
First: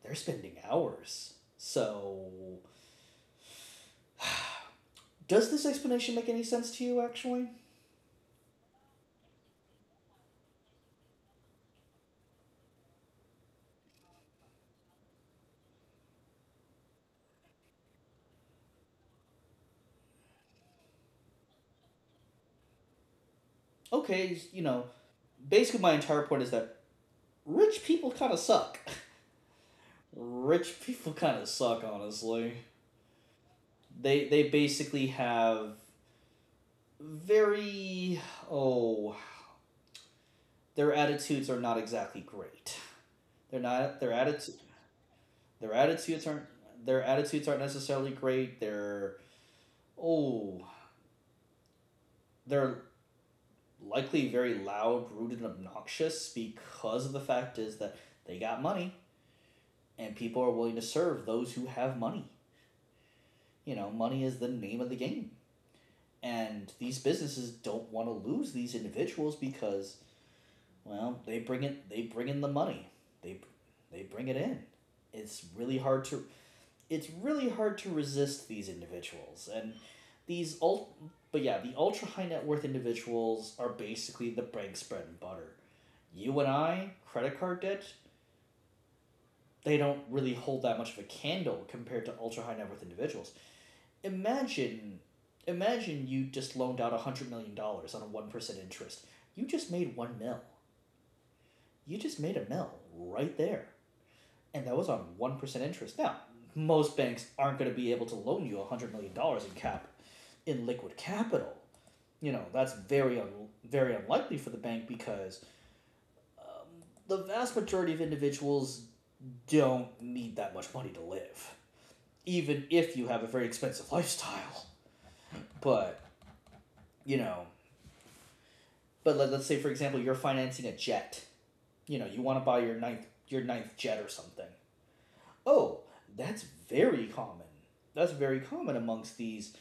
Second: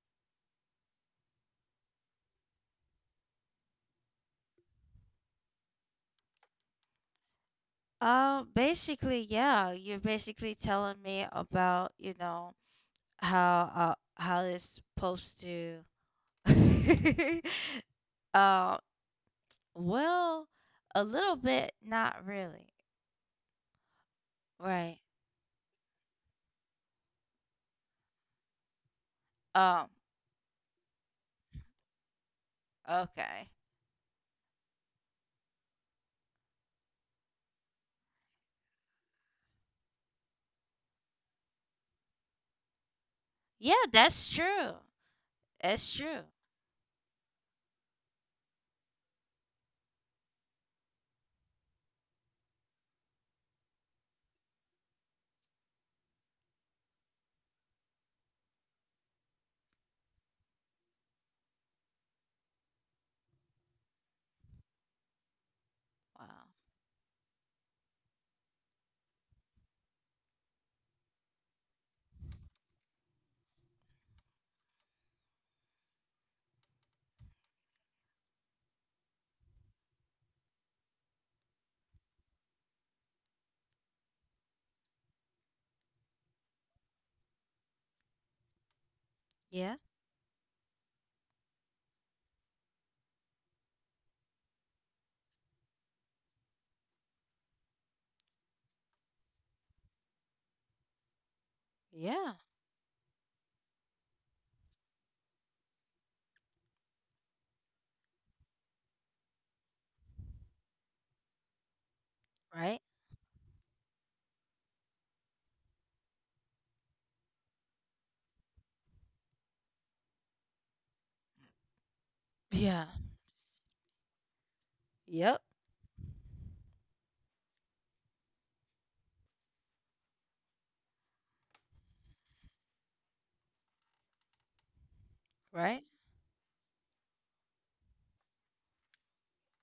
Speaker 2: They're spending ours. So, does this explanation make any sense to you, actually?
Speaker 1: Basically, yeah. You're basically telling me about you know how it's supposed to uh well a little bit not really
Speaker 2: Okay, you know,
Speaker 1: right.
Speaker 2: basically, my entire point is that rich people kind of suck.
Speaker 1: um
Speaker 2: Rich people kind of suck, honestly.
Speaker 1: okay.
Speaker 2: They basically have very oh their attitudes are not exactly great. They're
Speaker 1: Yeah,
Speaker 2: not
Speaker 1: that's true.
Speaker 2: their
Speaker 1: That's true.
Speaker 2: attitudes aren't their attitudes aren't necessarily great. Oh they're likely very loud, rude, and obnoxious because of the fact is that they got money, and people are willing to serve those who have money. You know, money is the name of the game.
Speaker 1: Wow.
Speaker 2: And these businesses don't want to lose these individuals because, well, they bring in the money. They they bring it in. it's really hard to it's really hard to resist these individuals. And these ult but yeah, the ultra high net worth individuals are basically the bank's bread and butter. You and I, credit card debt,
Speaker 1: Yeah.
Speaker 2: they don't really hold that much of a candle compared to ultra high net worth individuals. imagine imagine you just loaned out $100 million dollars on a 1% interest. You just made 1 mil. You just
Speaker 1: Yeah.
Speaker 2: made a mil right there. And that was on 1% interest. Now, most banks aren't going to be able to loan you $100 million dollars in cap in liquid capital. You know, that's
Speaker 1: Right.
Speaker 2: very unlikely for the bank, because the vast majority of individuals don't need that much money to live, even
Speaker 1: Yeah.
Speaker 2: if you have a very expensive lifestyle.
Speaker 1: Yep.
Speaker 2: But, you know... But let's say, for example, you're financing a jet. You know, you want to buy your ninth jet or something. Oh,
Speaker 1: Right.
Speaker 2: that's very common. That's very common amongst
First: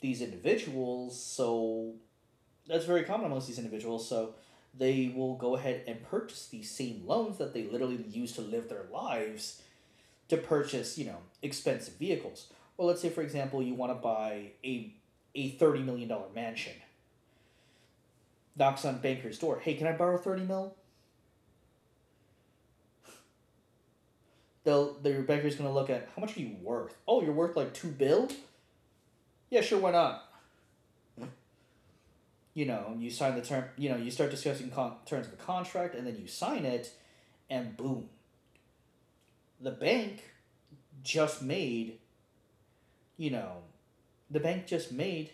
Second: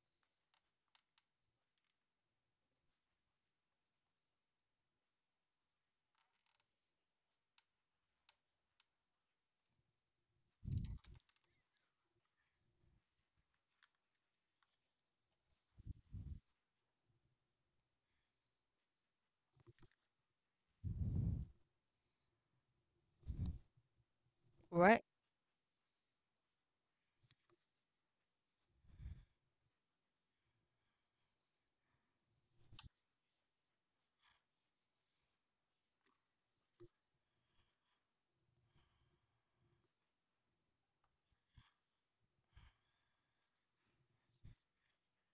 Speaker 2: these individuals. So that's very common amongst these individuals. So they will go ahead and purchase these same loans that they literally use to live their lives, to purchase, you know, expensive vehicles. Well, let's say, for example, you want to buy a $30 million mansion. Knocks on banker's door. Hey, can I borrow 30 mil?
Speaker 1: Right.
Speaker 2: The banker's gonna look at, how much are you worth? Oh, you're worth like 2 bill. Yeah, sure, why not? You know, you sign the term. You know, you start discussing terms of the contract, and then you sign it, and boom, the bank just made... You know, the bank just made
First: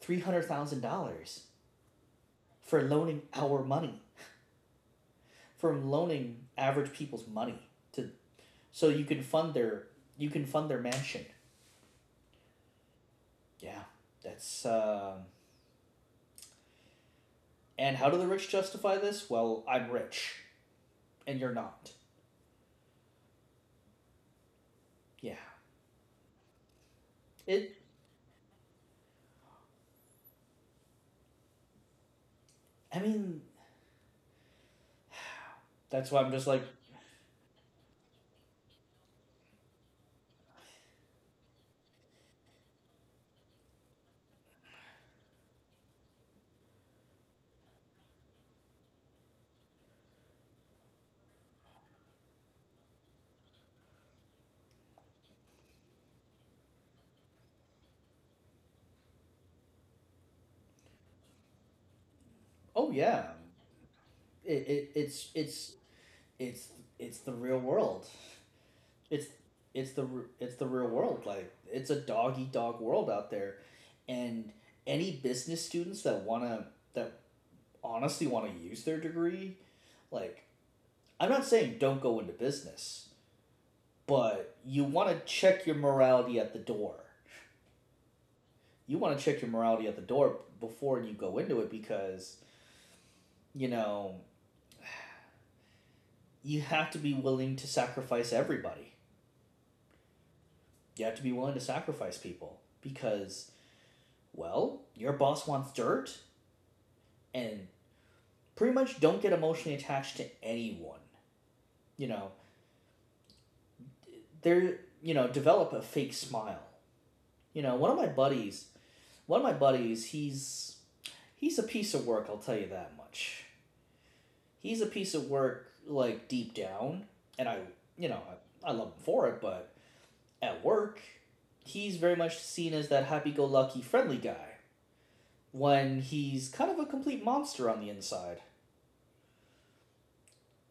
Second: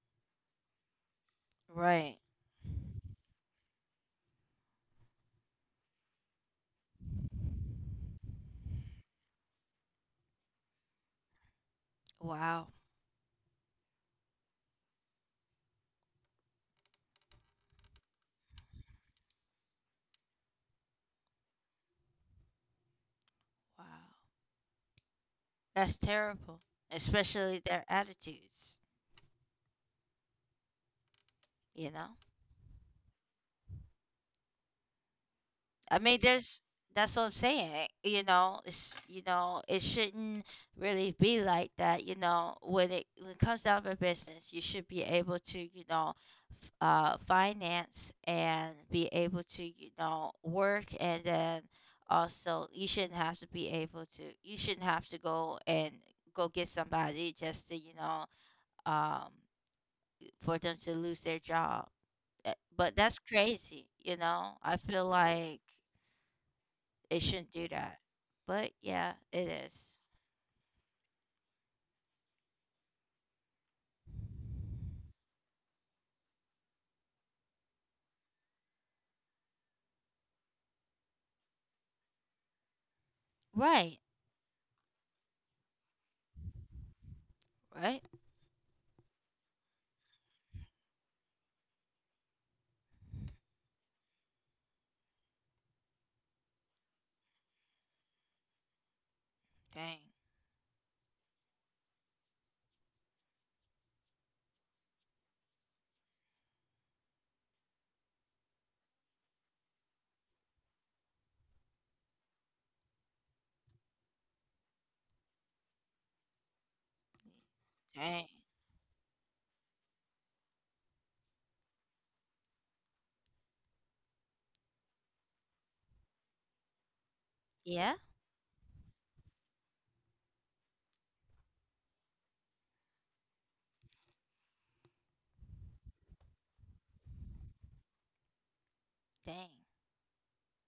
Speaker 2: $300,000
Speaker 1: Right.
Speaker 2: for loaning our money, from loaning average people's money, to so you can fund their you can fund their mansion.
Speaker 1: Wow.
Speaker 2: Yeah, that's. And how do the rich justify this? Well, I'm rich, and you're not.
Speaker 1: Wow.
Speaker 2: Yeah,
Speaker 1: That's terrible, especially
Speaker 2: it.
Speaker 1: their attitudes, you know.
Speaker 2: I mean,
Speaker 1: I
Speaker 2: that's
Speaker 1: mean,
Speaker 2: why I'm just
Speaker 1: there's
Speaker 2: like,
Speaker 1: that's what I'm saying. You know, it's you know, it shouldn't really be like that. You know, when it comes down to business, you should be able to you know, finance and be able to you know work, and then also you shouldn't have to be able to you shouldn't have to go and go get somebody just to you know um for them to lose their job.
Speaker 2: oh,
Speaker 1: But that's
Speaker 2: yeah,
Speaker 1: crazy, you
Speaker 2: it,
Speaker 1: know. I
Speaker 2: it
Speaker 1: feel
Speaker 2: it's
Speaker 1: like.
Speaker 2: it's it's
Speaker 1: They
Speaker 2: it's the
Speaker 1: shouldn't
Speaker 2: real
Speaker 1: do that.
Speaker 2: world.
Speaker 1: But yeah,
Speaker 2: It's
Speaker 1: it is.
Speaker 2: it's the the real world. Like it's a dog eat dog world out there, and any business students that wanna that honestly want to use their degree, like I'm not saying don't go into business,
Speaker 1: Right.
Speaker 2: but you want to check your morality at the door.
Speaker 1: Right.
Speaker 2: You want to check your morality at the door before you go into it because you know you have to be willing to sacrifice everybody.
Speaker 1: Dang.
Speaker 2: You have to be willing to sacrifice people because, well, your boss wants dirt and pretty much don't get emotionally attached to anyone. You know, they're, you know, develop a fake smile. You know, one of my
Speaker 1: Dang.
Speaker 2: buddies, one of my buddies, he's a piece of work, I'll tell you that much. He's a piece of work like deep down, and I,
Speaker 1: Yeah.
Speaker 2: you know, I love him for it, but at work, he's very much seen as that happy go lucky friendly guy when he's kind of a complete monster on the inside.
Speaker 1: Dang.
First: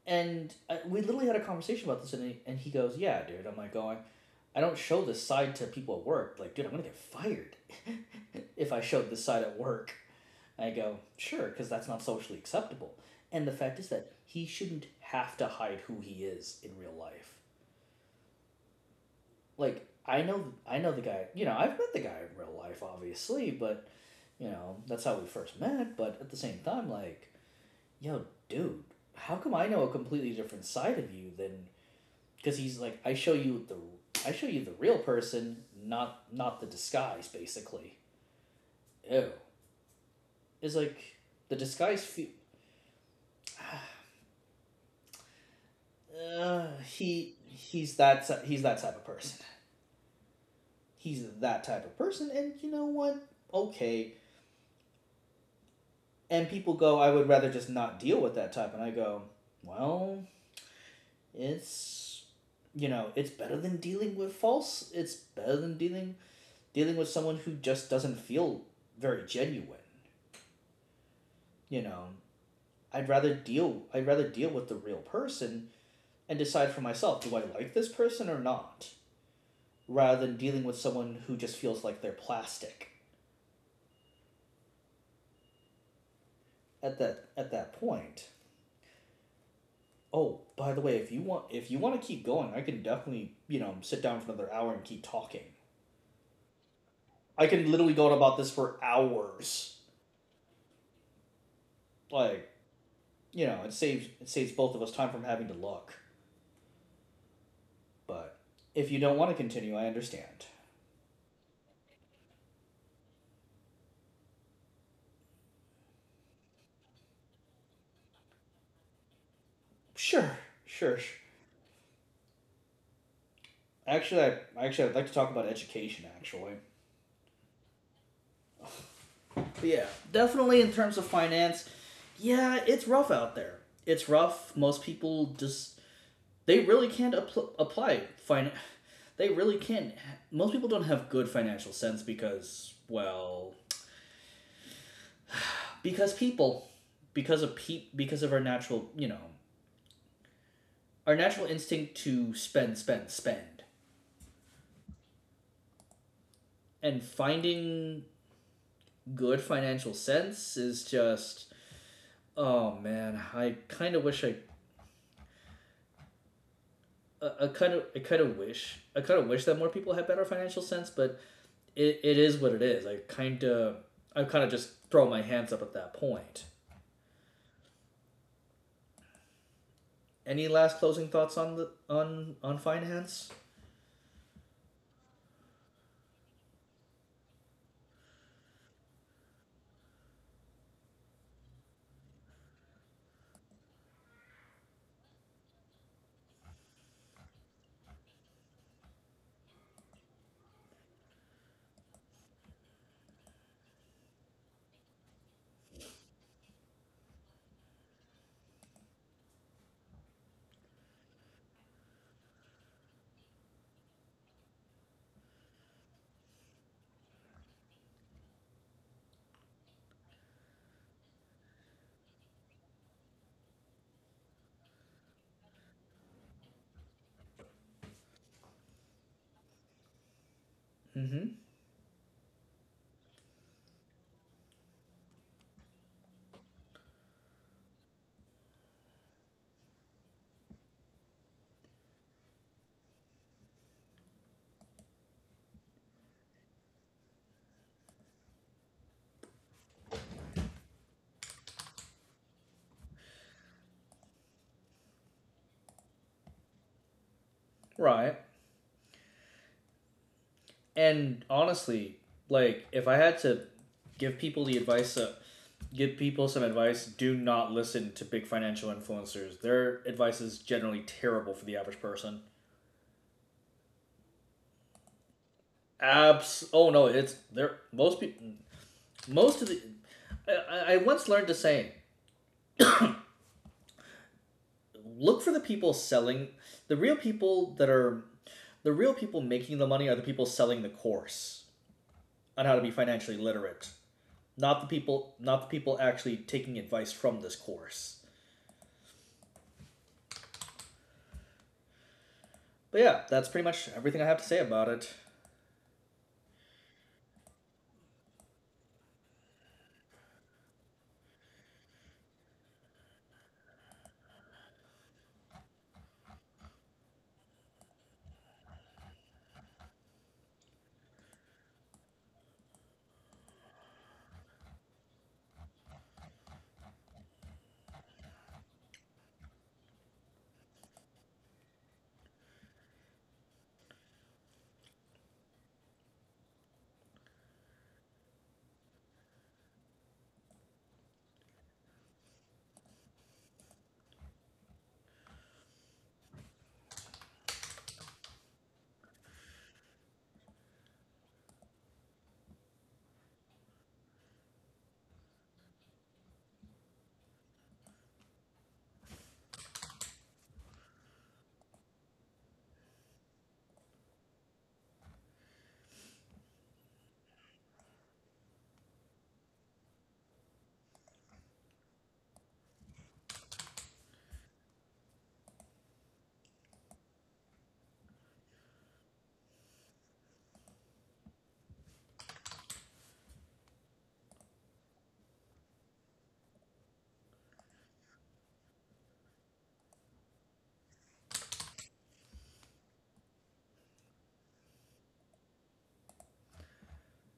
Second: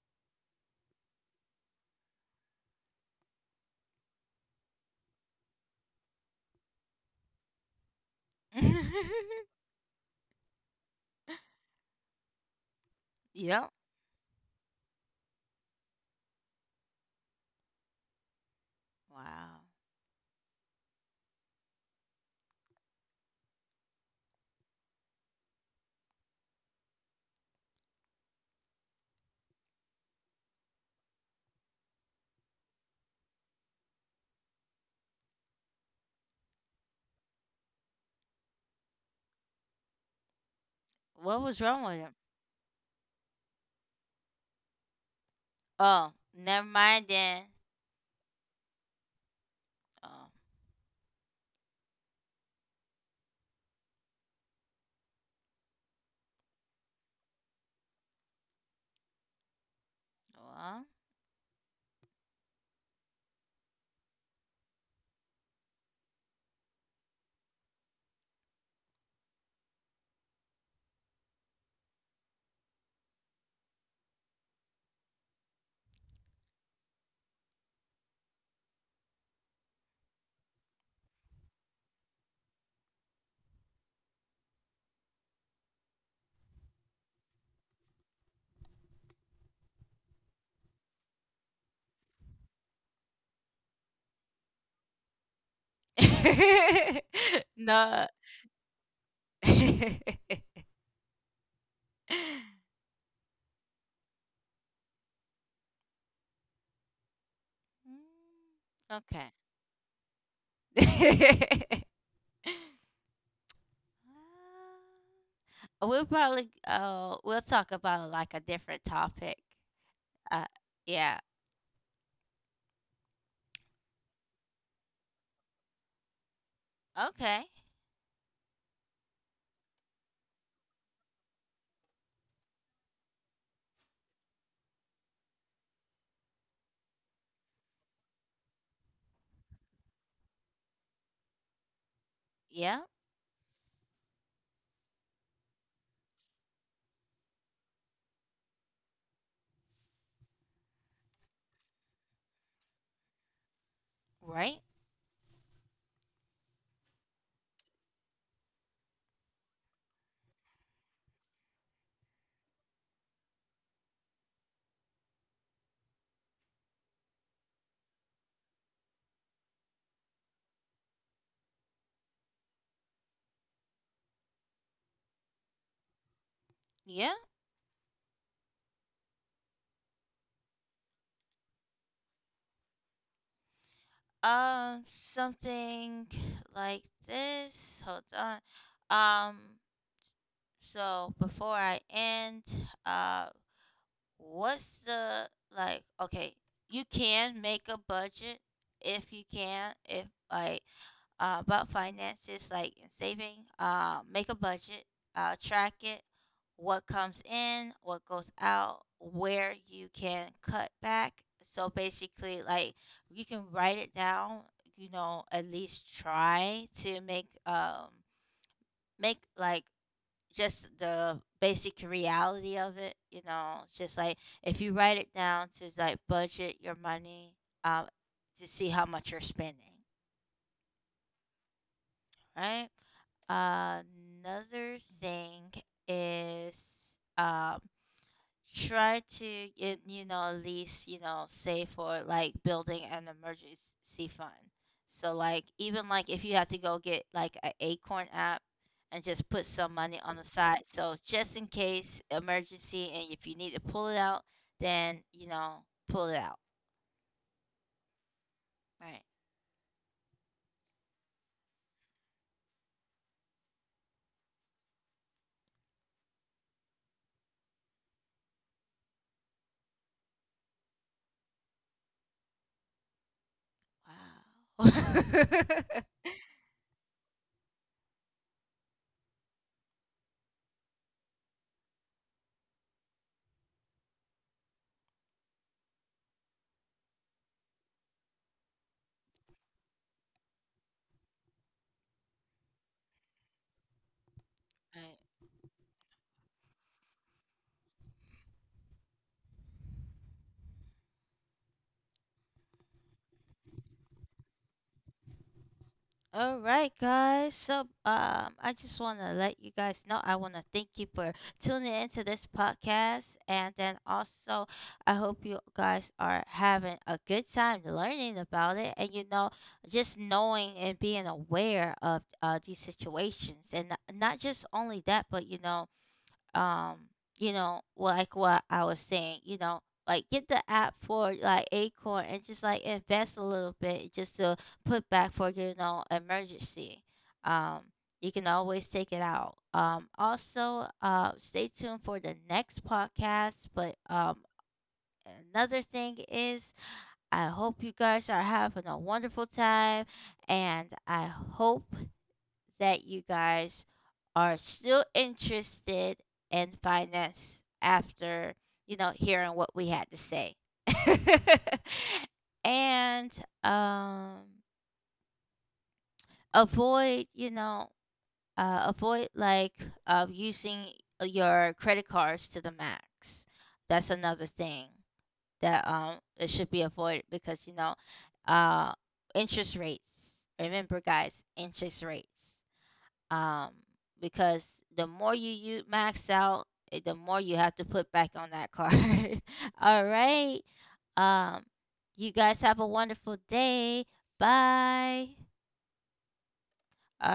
Speaker 2: And I, we literally had a conversation about this, and he goes, "Yeah, dude." I'm like, going, I don't show this side to people at work. Like, dude, I'm gonna get fired if I showed this side at work. I go, sure, because that's not socially acceptable. And the
Speaker 1: Yep.
Speaker 2: fact is that he shouldn't have to hide who he is in real life.
Speaker 1: Wow.
Speaker 2: Like, I know the guy. You know, I've met the guy in real life, obviously, but you know, that's how we first met. But at the same time, like, yo, dude, how come I know a completely different side of you than because he's like, I show you the real person, not the disguise, basically. Ew. It's like
Speaker 1: What
Speaker 2: the
Speaker 1: was wrong with
Speaker 2: disguise.
Speaker 1: him? Oh, never mind then.
Speaker 2: He's that type of person.
Speaker 1: Oh,
Speaker 2: He's that type of person, and you know what? Okay. And people go, I would rather just not deal with that type, and I go, well, it's it's better than dealing with false. It's better than dealing with someone who just doesn't feel very genuine. You know, I'd rather deal with the real person and decide for myself, do I like this person or not? Rather than dealing with someone who just feels like they're plastic at that point. Oh, by the way, if you want to keep going, I can definitely, you know, sit down for another hour and keep talking.
Speaker 1: well.
Speaker 2: I can literally go
Speaker 1: no.
Speaker 2: on about this for hours. Like, you know, it saves both of us time from having to look. But
Speaker 1: Mm,
Speaker 2: if you don't want
Speaker 1: okay.
Speaker 2: to continue, I understand.
Speaker 1: We'll talk about like a different topic.
Speaker 2: Sure,
Speaker 1: Uh
Speaker 2: sure. sure.
Speaker 1: yeah.
Speaker 2: Actually, I'd like to talk about education. Actually,
Speaker 1: Okay.
Speaker 2: but yeah, definitely in terms of finance. Yeah, it's rough out there. It's rough. Most people just they really can't apply finance. They really can't. Most people don't have good financial sense because
Speaker 1: Yeah.
Speaker 2: well, because people, because of our natural our natural instinct to spend spend
Speaker 1: Right.
Speaker 2: and finding good financial sense is just oh man, I kind of wish I kind of wish, I kind of wish that more people had better financial sense, but it is what it is. I kind of just throw my hands up at that point.
Speaker 1: Yeah.
Speaker 2: Any last closing thoughts on the on finance?
Speaker 1: Something like this. Hold on. Um. So before I end, uh, what's the like? Okay, you can make a budget if you can. If like About finances, like in saving. Make a budget, track it, what comes in, what goes out, where you can cut back. So basically, like you can write it down. You know, at least try to make make like just the basic reality of it. You know, just like if you write it down to like budget your money, um, to see how much you're spending,
Speaker 2: Mm-hmm.
Speaker 1: right? Another thing is um try to get, you know at least you know save for like building an emergency fund. So like even like if you have to go get like an Acorn app and just put some money on the side so just in case emergency and if you need to pull it out then you know pull it out.
Speaker 2: Right.
Speaker 1: Right.
Speaker 2: And honestly, like if I had to give people the advice of give people some advice, do not listen to big financial influencers. Their advice is generally terrible for the average person.
Speaker 1: Wow.
Speaker 2: Abs. Oh no, it's there. Most of the. Once learned a saying: look for the people selling. The real people that are, the real people making the money are the people selling the course on how to be financially literate,
Speaker 1: Right. Right.
Speaker 2: not the people actually taking advice from this course. But yeah, that's pretty much everything I have to say about it.
Speaker 1: All right, guys. So, I just want to let you guys know I want to thank you for tuning into this podcast. And then also, I hope you guys are having a good time learning about it. And, you know, just knowing and being aware of these situations. And not just only that, but, um you know well, like what I was saying you know like get the app for like acorn and just like invest a little bit just to put back for you know emergency um you can always take it out also stay tuned for the next podcast but another thing is I hope you guys are having a wonderful time and I hope that you guys are still interested in finance after, you know, hearing what we had to say. and um avoid, you know, avoid like using your credit cards to the max. That's another thing that it should be avoided because you know uh interest rates. Remember guys, interest rates, um, because you max out, the more you have to put back on that card. All right. Um, you guys have a wonderful day. Bye. All